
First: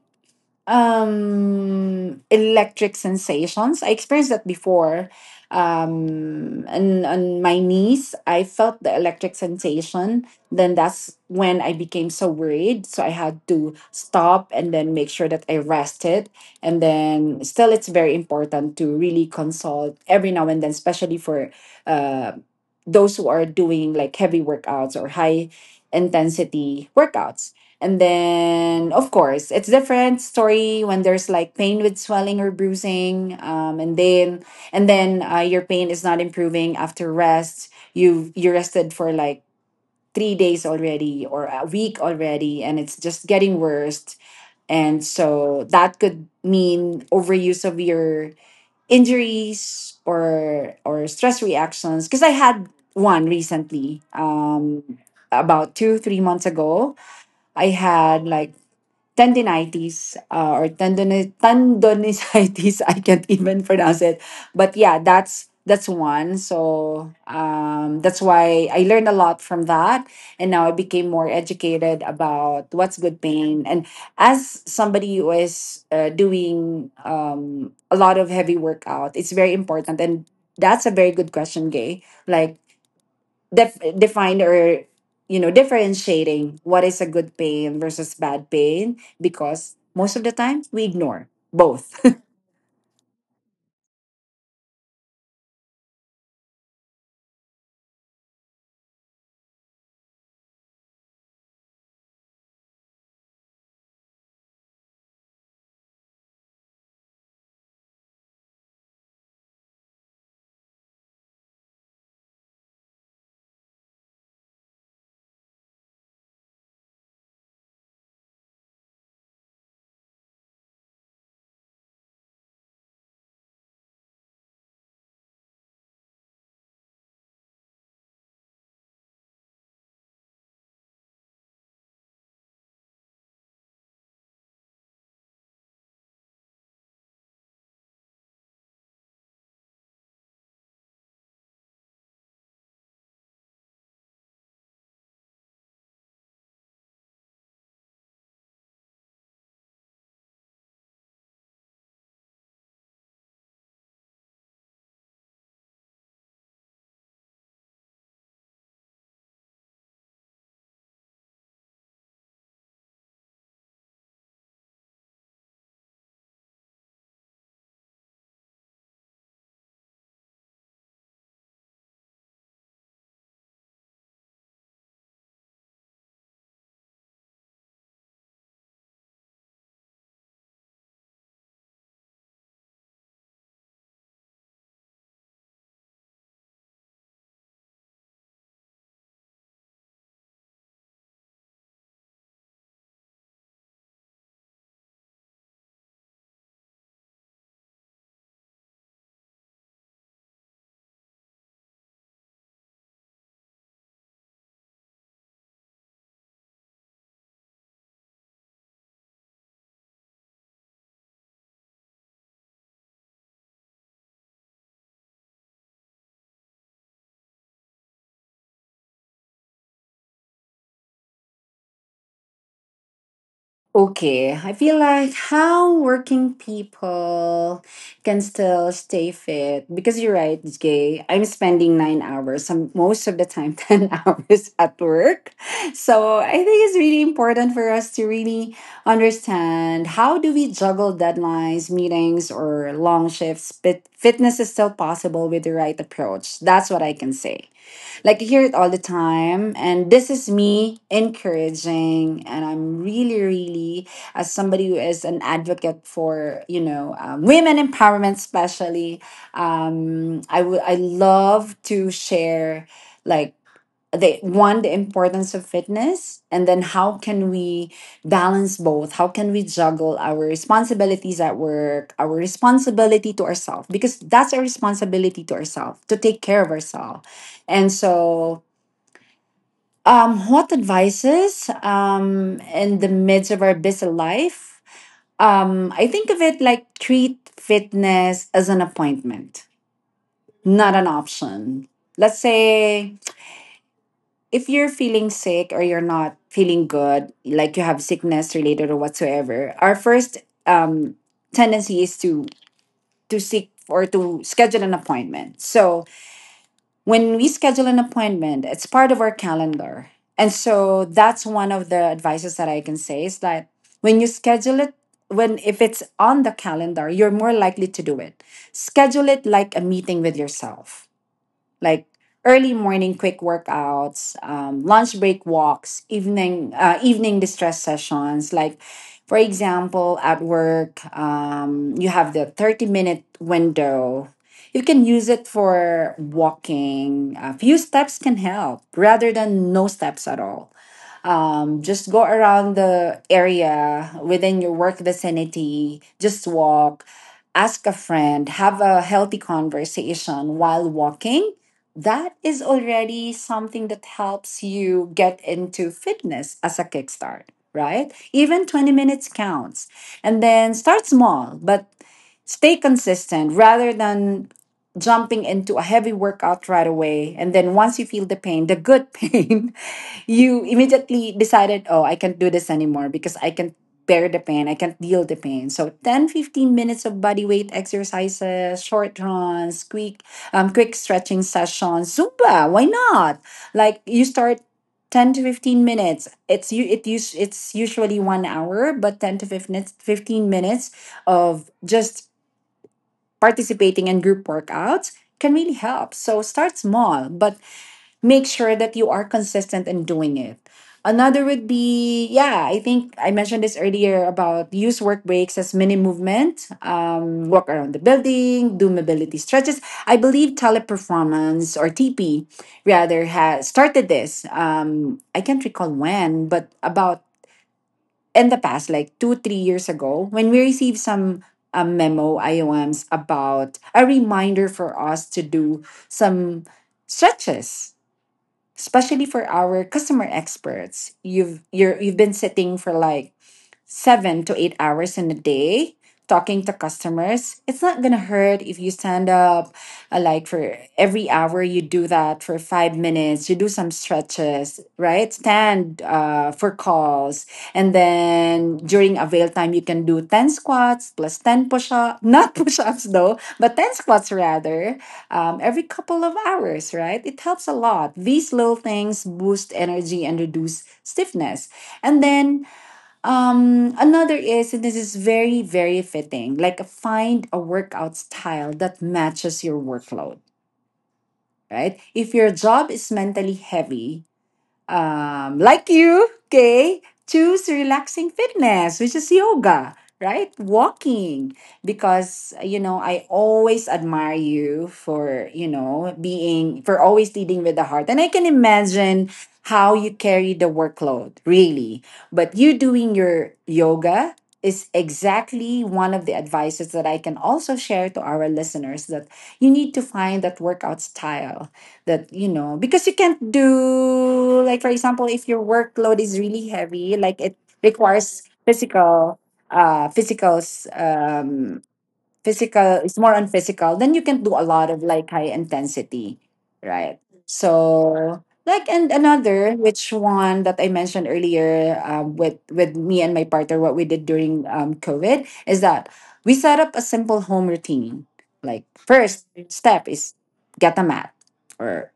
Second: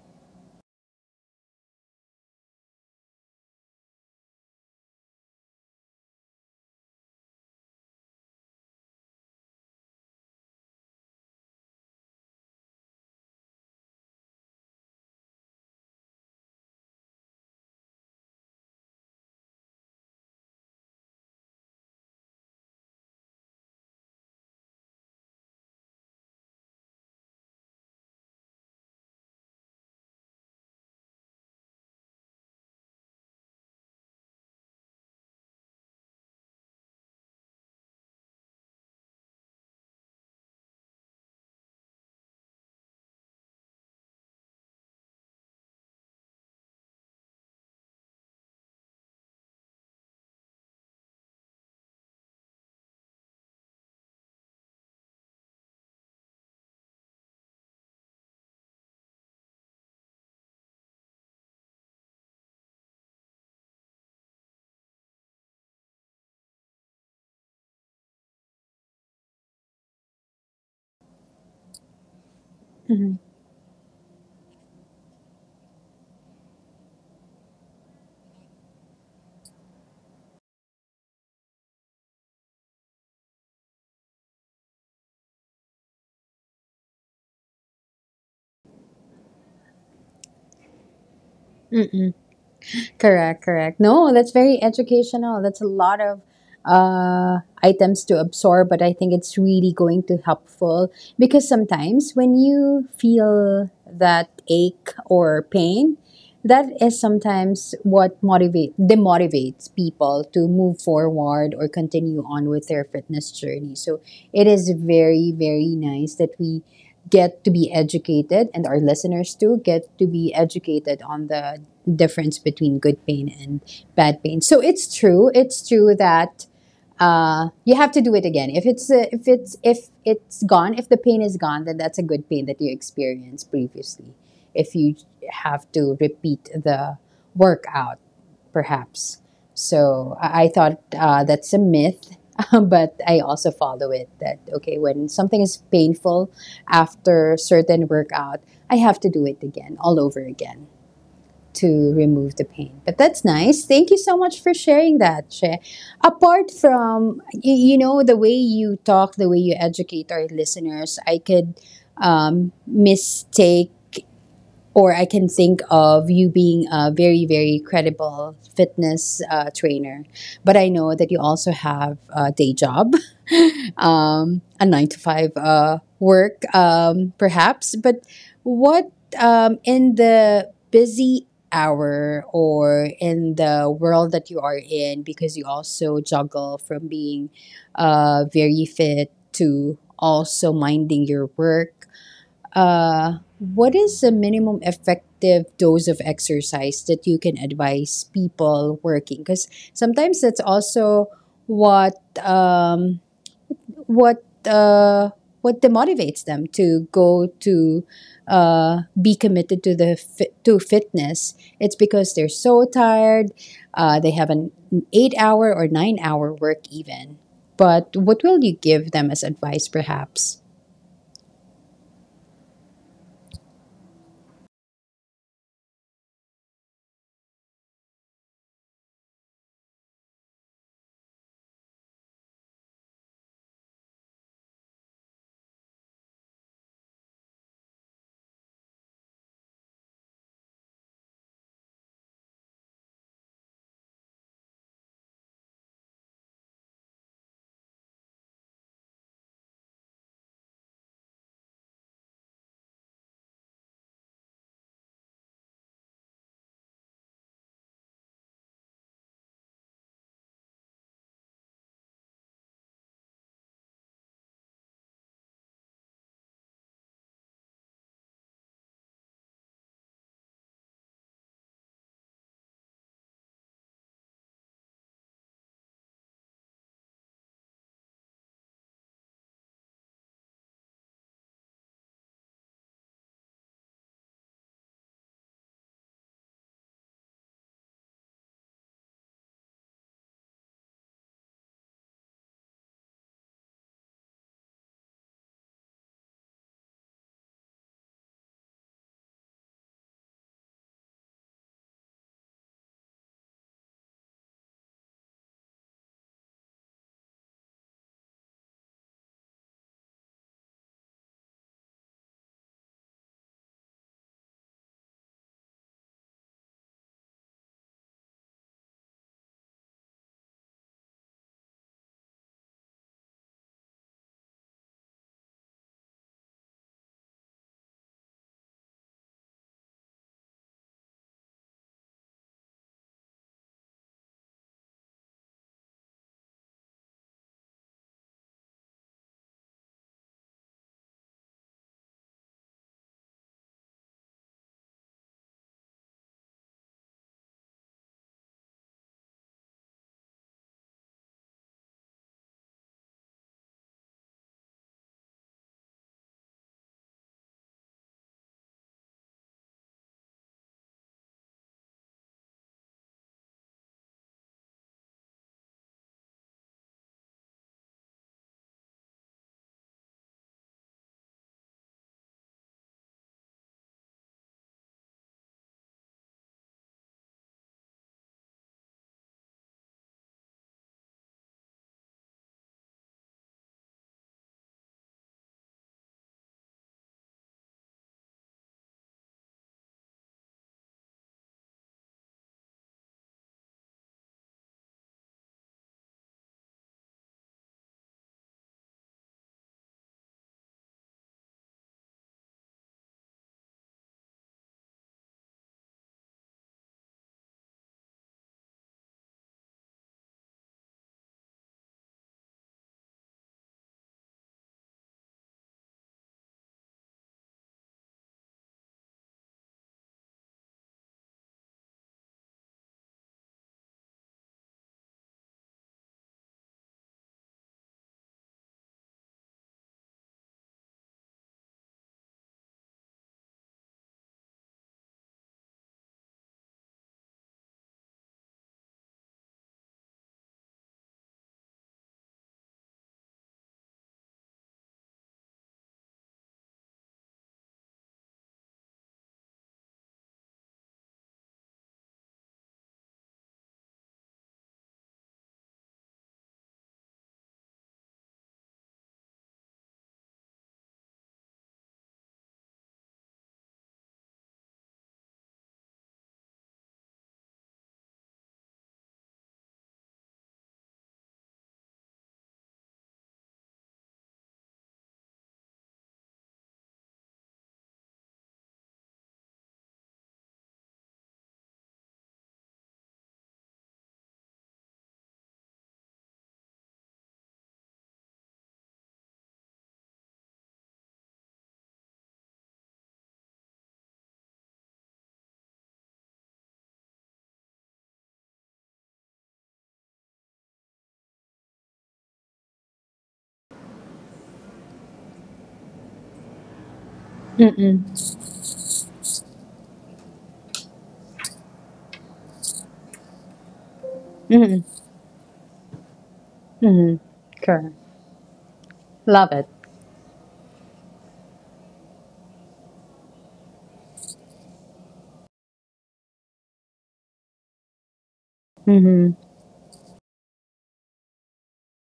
[SPEAKER 2] electric sensations. I experienced that before. And on my knees I felt the electric sensation. Then that's when I became so worried, so I had to stop and then make sure that I rested. And then still it's very important to really consult every now and then, especially for uh those who are doing like heavy workouts or high intensity workouts. And then, of course, it's different story when there's like pain with swelling or bruising, and then your pain is not improving after rest. You rested for like 3 days already or a week already, and it's just getting worse. And so that could mean overuse of your injuries or stress reactions. Because I had one recently, about 2 3 months ago. I had like tendinitis, or tendonitis. I can't even pronounce it. But yeah, that's one. So that's why I learned a lot from that, and now I became more educated about what's good pain. And as somebody who is doing a lot of heavy workout, it's very important. And that's a very good question, Gay. Like define or, you know, differentiating what is a good pain versus bad pain, because most of the time we ignore both.
[SPEAKER 1] Correct, correct. No, that's very educational. That's a lot of, items to absorb, but I think it's really going to helpful, because sometimes when you feel that ache or pain, that is sometimes what motivate demotivates people to move forward or continue on with their fitness journey. So it is very, very nice that we get to be educated, and our listeners too get to be educated on the difference between good pain and bad pain. So it's true. It's true that, you have to do it again. If it's gone, if the pain is gone, then that's a good pain that you experienced previously. If you have to repeat the workout, perhaps. So I thought, that's a myth, but I also follow it that, okay, when something is painful after certain workout, I have to do it again, all over again, to remove the pain. But that's nice. Thank you so much for sharing that, Che. Apart from, the way you talk, the way you educate our listeners, I could, mistake, or I can think of you being a very, very credible fitness, trainer. But I know that you also have a day job, a 9-to-5, work, perhaps. But what in the busy hour, or in the world that you are in, because you also juggle from being, very fit to also minding your work, what is the minimum effective dose of exercise that you can advise people working? Because sometimes that's also what um, what uh, what demotivates them to go to be committed to to fitness. It's because they're so tired. They have an 8-hour or 9-hour work even. But what will you give them as advice, perhaps?
[SPEAKER 2] Okay, I feel like how working people can still stay fit, because you're right, Jay. I'm spending 9 hours, some most of the time, 10 hours at work. So I think it's really important for us to really understand how do we juggle deadlines, meetings, or long shifts, but fitness is still possible with the right approach. That's what I can say. Like, you hear it all the time. And this is me encouraging. And I'm really, really, as somebody who is an advocate for, you know, women empowerment, especially, I love to share like the importance of fitness and then how can we balance both, how can we juggle our responsibilities at work, our responsibility to ourselves, because that's our responsibility to ourselves to take care of ourselves. And so what advices in the midst of our busy life, I think of it like treat fitness as an appointment, not an option. Let's say if you're feeling sick or you're not feeling good, like you have sickness related or whatsoever, our first um, tendency is to seek or to schedule an appointment. So when we schedule an appointment, it's part of our calendar, and so that's one of the advices that I can say, is that when you schedule it, when if it's on the calendar, you're more likely to do it. Schedule it like a meeting with yourself, like early morning quick workouts, lunch break walks, evening evening distress sessions. Like for example, at work, you have the 30 minute window. You can use it for walking. A few steps can help rather than no steps at all. Just go around the area within your work vicinity, just walk, ask a friend, have a healthy conversation while walking. That is already something that helps you get into fitness as a kickstart, right? Even 20 minutes counts. And then start small, but stay consistent rather than jumping into a heavy workout right away, and then once you feel the pain, the good pain, you immediately decided, oh, I can't do this anymore because I can't bear the pain. I can't deal the pain. So 10, 15 minutes of body weight exercises, short runs, quick, quick stretching sessions, Zumba. Why not? Like you start 10 to 15 minutes. It's you. It us, It's usually 1 hour, but 10 to 15 minutes of just participating in group workouts can really help. So start small, but make sure that you are consistent in doing it. Another would be, yeah, I think I mentioned this earlier about use work breaks as mini movement, walk around the building, do mobility stretches. I believe teleperformance, or TP rather, has started this. I can't recall when, but about in the past, like two, 3 years ago, when we received some memo IOMs about a reminder for us to do some stretches, especially for our customer experts. You've been sitting for like 7 to 8 hours in a day talking to customers. It's not gonna hurt if you stand up, like for every hour you do that for 5 minutes, you do some stretches, right? Stand for calls. And then during avail time you can do 10 squats plus 10 push-ups, not push-ups though, but 10 squats rather, every couple of hours, right? It helps a lot. These little things boost energy and reduce stiffness. And then another is, and this is very, very fitting, like find a workout style that matches your workload, right? If your job is mentally heavy, like you, okay, choose relaxing fitness, which is yoga, right? Walking, because you know I always admire you for, you know, being for always leading with the heart, and I can imagine how you carry the workload, really. But you doing your yoga is exactly one of the advices that I can also share to our listeners, that you need to find that workout style that, you know, because you can't do, like for example, if your workload is really heavy, like it
[SPEAKER 1] Mm-mm.
[SPEAKER 2] requires physical, uh physicals um physical, it's more on physical, then you can do a lot of like high intensity,
[SPEAKER 1] Mm-hmm.
[SPEAKER 2] right?
[SPEAKER 1] Correct.
[SPEAKER 2] So like, and
[SPEAKER 1] Love it.
[SPEAKER 2] another which one that I mentioned earlier, with me and my partner, what we did during, covid, is that we set up a simple home routine. Like
[SPEAKER 1] Mm-hmm.
[SPEAKER 2] first step is get a mat, or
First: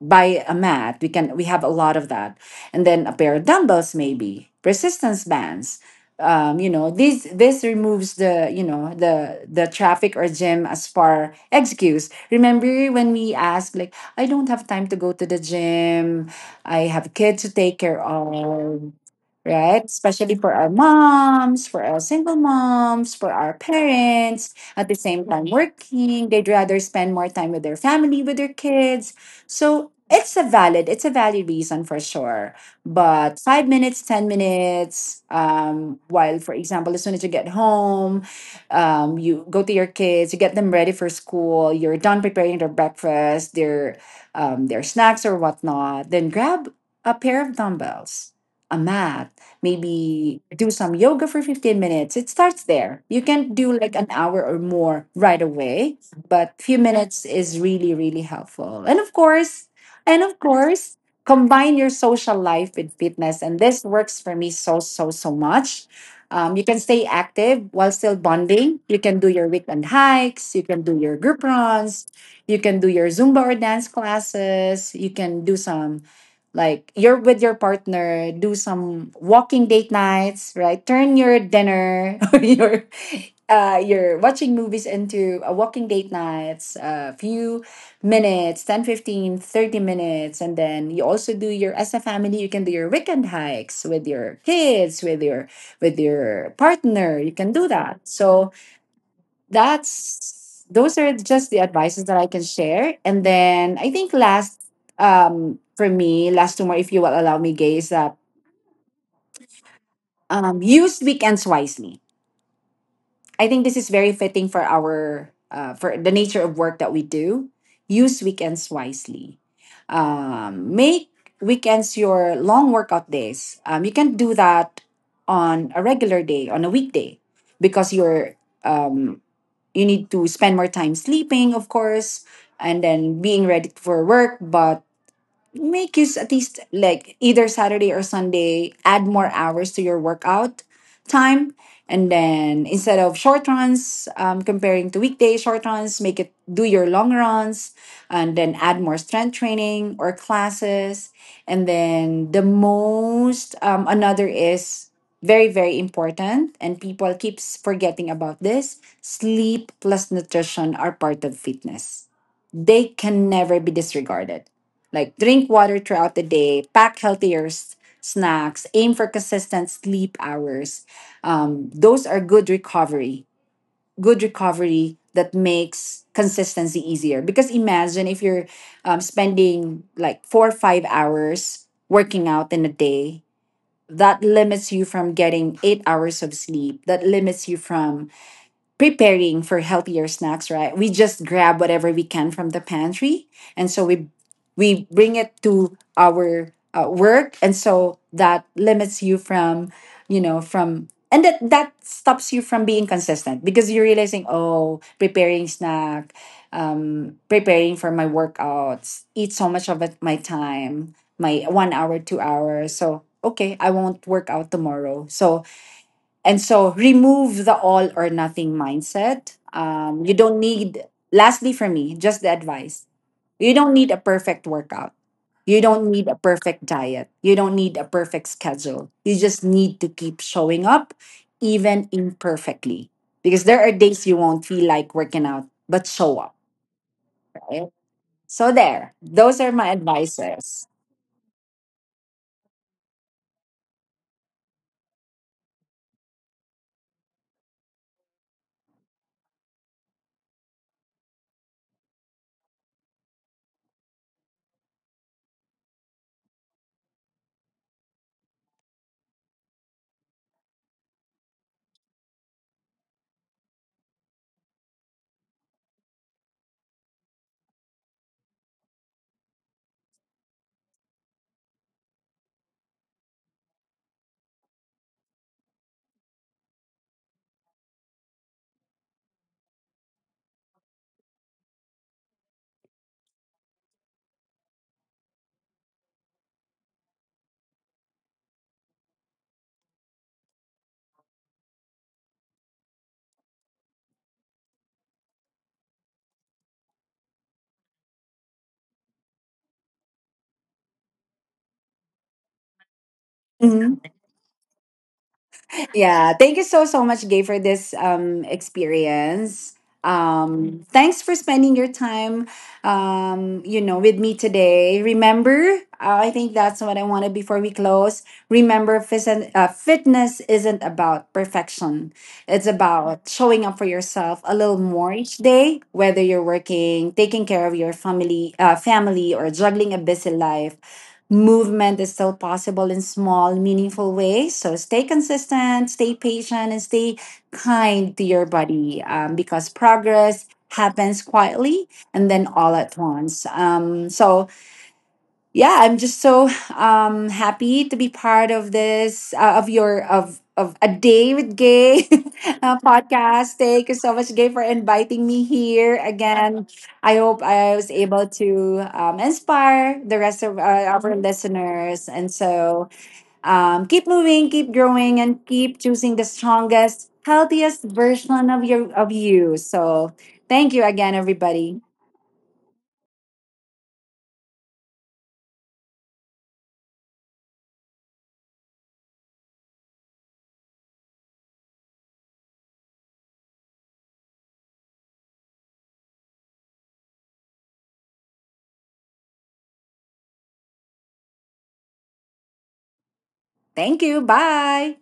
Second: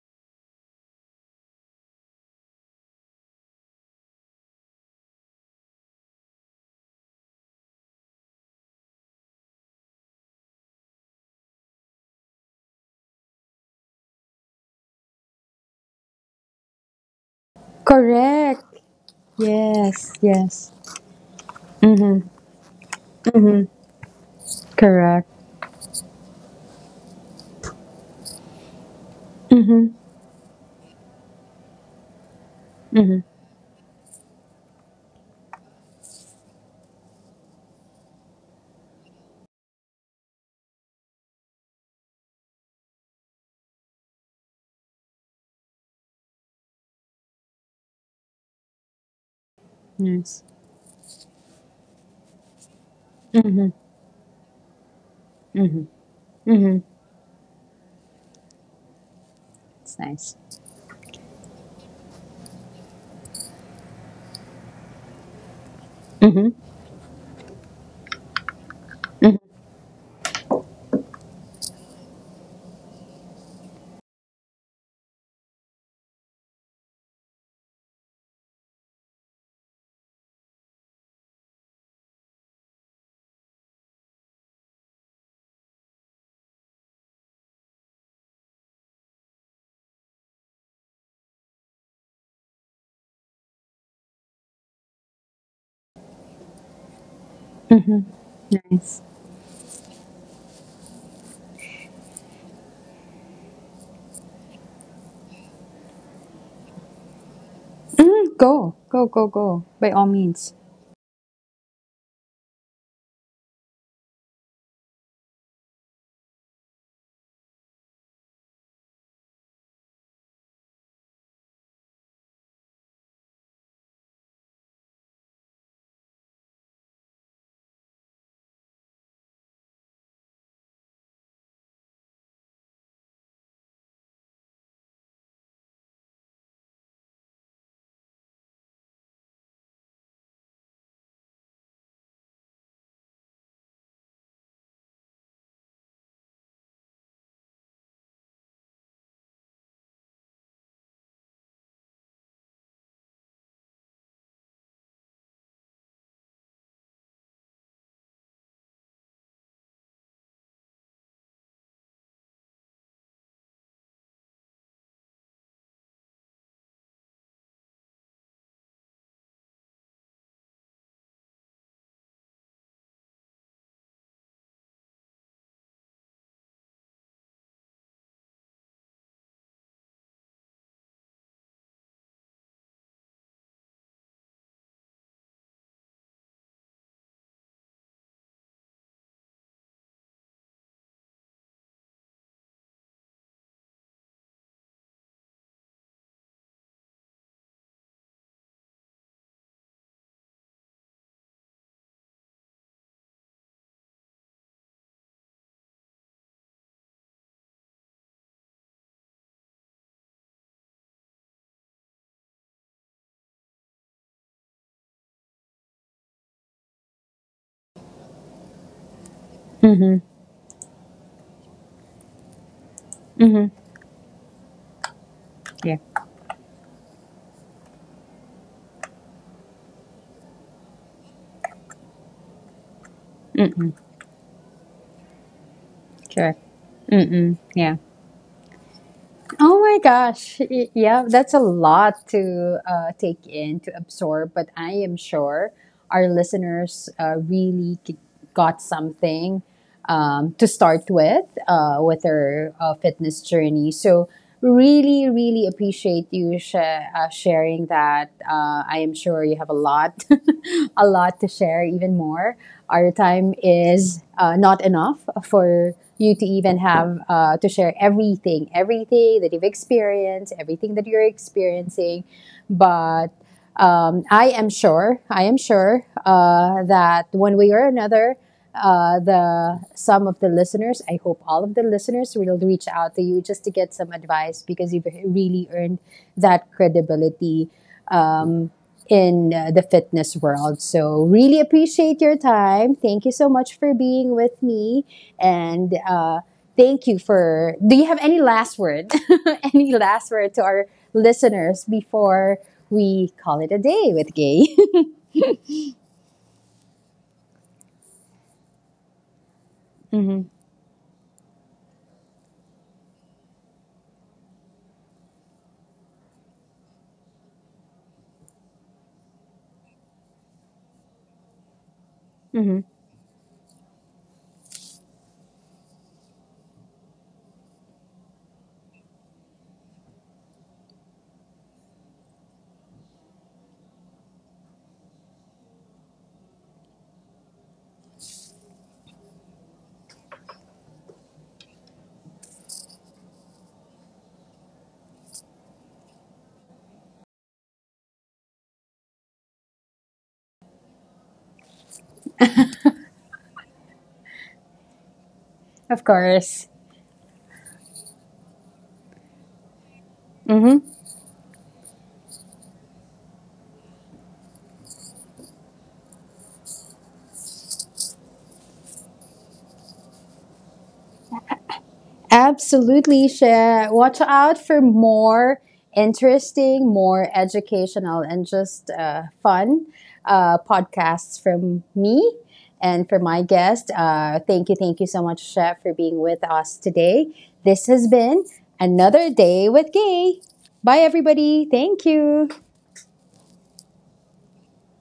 [SPEAKER 2] by a mat, we can, we have a lot of that. And then a pair of dumbbells, maybe resistance bands. You know, this removes the, you know, the traffic or gym as far excuse. Remember when we ask like, I don't have time to go to the gym, I have kids to take care
[SPEAKER 1] Correct.
[SPEAKER 2] of, right?
[SPEAKER 1] Yes,
[SPEAKER 2] Especially for our
[SPEAKER 1] yes.
[SPEAKER 2] moms, for our
[SPEAKER 1] Mm-hmm.
[SPEAKER 2] single moms, for our parents at the same
[SPEAKER 1] Correct.
[SPEAKER 2] time working, they'd rather spend more time with their family, with their kids.
[SPEAKER 1] Mm-hmm.
[SPEAKER 2] So it's a valid reason for sure.
[SPEAKER 1] Mm-hmm.
[SPEAKER 2] But 5 minutes, 10 minutes, while for example, as soon as you get home, you go to your kids, you get them ready for school, you're done preparing their breakfast, their snacks or whatnot, then grab a pair of dumbbells, a mat, maybe
[SPEAKER 1] Nice.
[SPEAKER 2] do some yoga for 15 minutes. It starts there. You can do like an hour or more right
[SPEAKER 1] Mm-hmm.
[SPEAKER 2] away, but
[SPEAKER 1] Mm-hmm.
[SPEAKER 2] few minutes is really really helpful. and of course
[SPEAKER 1] It's
[SPEAKER 2] and
[SPEAKER 1] nice.
[SPEAKER 2] of course combine your social life with fitness, and this works for me so so so much.
[SPEAKER 1] Mm-hmm.
[SPEAKER 2] You can stay active while still bonding. You can do your weekend hikes, you can do your group runs, you can do your zumba or dance classes, you can do some, like you're with your partner, do some walking date nights, right? Turn your dinner or your, you're watching movies into a walking date nights, a few minutes, 10, 15, 30 minutes. And then you also do your, as a family you can do your weekend hikes with your kids, with your, with your partner, you can do
[SPEAKER 1] Mm-hmm.
[SPEAKER 2] that. So
[SPEAKER 1] Nice.
[SPEAKER 2] that's, those are just the advices that I can share. And then I think last, for me, last two more, if you will allow me Gay, is that,
[SPEAKER 1] Mm-hmm. Go. Go, go, go. By all means.
[SPEAKER 2] use weekends wisely. I think this is very fitting for our, for the nature of work that we do. Use weekends wisely. Make weekends your long workout days. You can do that on a regular day, on a weekday, because you're, um, you need to spend more time sleeping, of course, and then being ready for work. But make use at least like either Saturday or Sunday, add more hours to your workout time. And then instead of short runs, comparing to weekday short runs, make it do your long runs, and then add more strength training or classes. And then the most, another is very, very important. And people keeps forgetting about this, sleep plus nutrition are part of fitness, they can never be disregarded. Like drink water throughout the day, pack healthier snacks, aim for consistent sleep hours. Those are good recovery. Good recovery that makes consistency easier. Because imagine if you're, spending like 4 or 5 hours working out in a day, that limits you from getting 8 hours of sleep. That limits you from preparing for healthier snacks, right? We just grab whatever we can from the pantry, and so we bring it to our, work, and so that limits you from, you know, from, and that that stops you from being consistent because you're realizing, oh, preparing snack, preparing for my workouts, eat so much of it my time, my 1 hour, 2 hours, so. Okay, I won't work out tomorrow. So, and so remove the all or nothing mindset.
[SPEAKER 1] Mm-hmm.
[SPEAKER 2] You don't need, lastly for me, just the advice.
[SPEAKER 1] Mm-hmm.
[SPEAKER 2] You don't need a perfect workout. You
[SPEAKER 1] Yeah.
[SPEAKER 2] don't need a perfect diet. You don't need a perfect schedule. You just need to keep showing up, even imperfectly. Because there are
[SPEAKER 1] Mm-mm.
[SPEAKER 2] days you won't feel like working out, but show up,
[SPEAKER 1] Correct. Mm-mm.
[SPEAKER 2] right?
[SPEAKER 1] Yeah.
[SPEAKER 2] So, there, those are
[SPEAKER 1] Oh
[SPEAKER 2] my
[SPEAKER 1] my gosh.
[SPEAKER 2] advices.
[SPEAKER 1] Yeah, that's a lot to, take in, to absorb, but I am sure. Our listeners, really got something, to start with their, fitness journey. So really, really appreciate you, sharing that. I am sure you have a lot, a lot to share, even more. Our time is, not enough for you to even have to share everything, everything that you've experienced, everything that you're experiencing. But, I am sure, that one way or another, the some of the listeners, I hope all of the listeners will reach out to you just to get some advice, because you've really earned that credibility. Um, in the fitness world. So, really appreciate your time. Thank you so much for being with me. And thank you for. Do you have any last word? Any last word to our listeners before we call it a
[SPEAKER 2] Hmm.
[SPEAKER 1] day with Gay?
[SPEAKER 2] Yeah, thank you so so much, Gay, for this experience.
[SPEAKER 1] Mm-hmm.
[SPEAKER 2] Thanks for spending your time, you know, with me today. Remember, I think that's what I wanted before we close. Remember, fitness isn't about perfection. It's
[SPEAKER 1] Mm-hmm.
[SPEAKER 2] about showing up for yourself a little more each day, whether you're working, taking care of your family, or juggling a busy life. Movement is still possible in small, meaningful ways. So stay consistent, stay patient, and stay kind to your body, because progress happens quietly and then all at once. So yeah, I'm just so happy to be part of this, of your of a day with Gay podcast. Thank you so much, Gay, for inviting me here
[SPEAKER 1] Of
[SPEAKER 2] again.
[SPEAKER 1] course.
[SPEAKER 2] I hope I was able to, inspire the rest of,
[SPEAKER 1] Mm-hmm.
[SPEAKER 2] our listeners. And so, keep moving, keep growing, and keep choosing the strongest, healthiest version of you. So thank you again, everybody.
[SPEAKER 1] Absolutely, Share. Watch out for more interesting, more educational, and just, fun, podcasts from me and for my guest. Thank you, thank you so much, Chef, for being with us today. This has been another day with Gay. Bye, everybody. Thank you.
[SPEAKER 2] Thank you. Bye.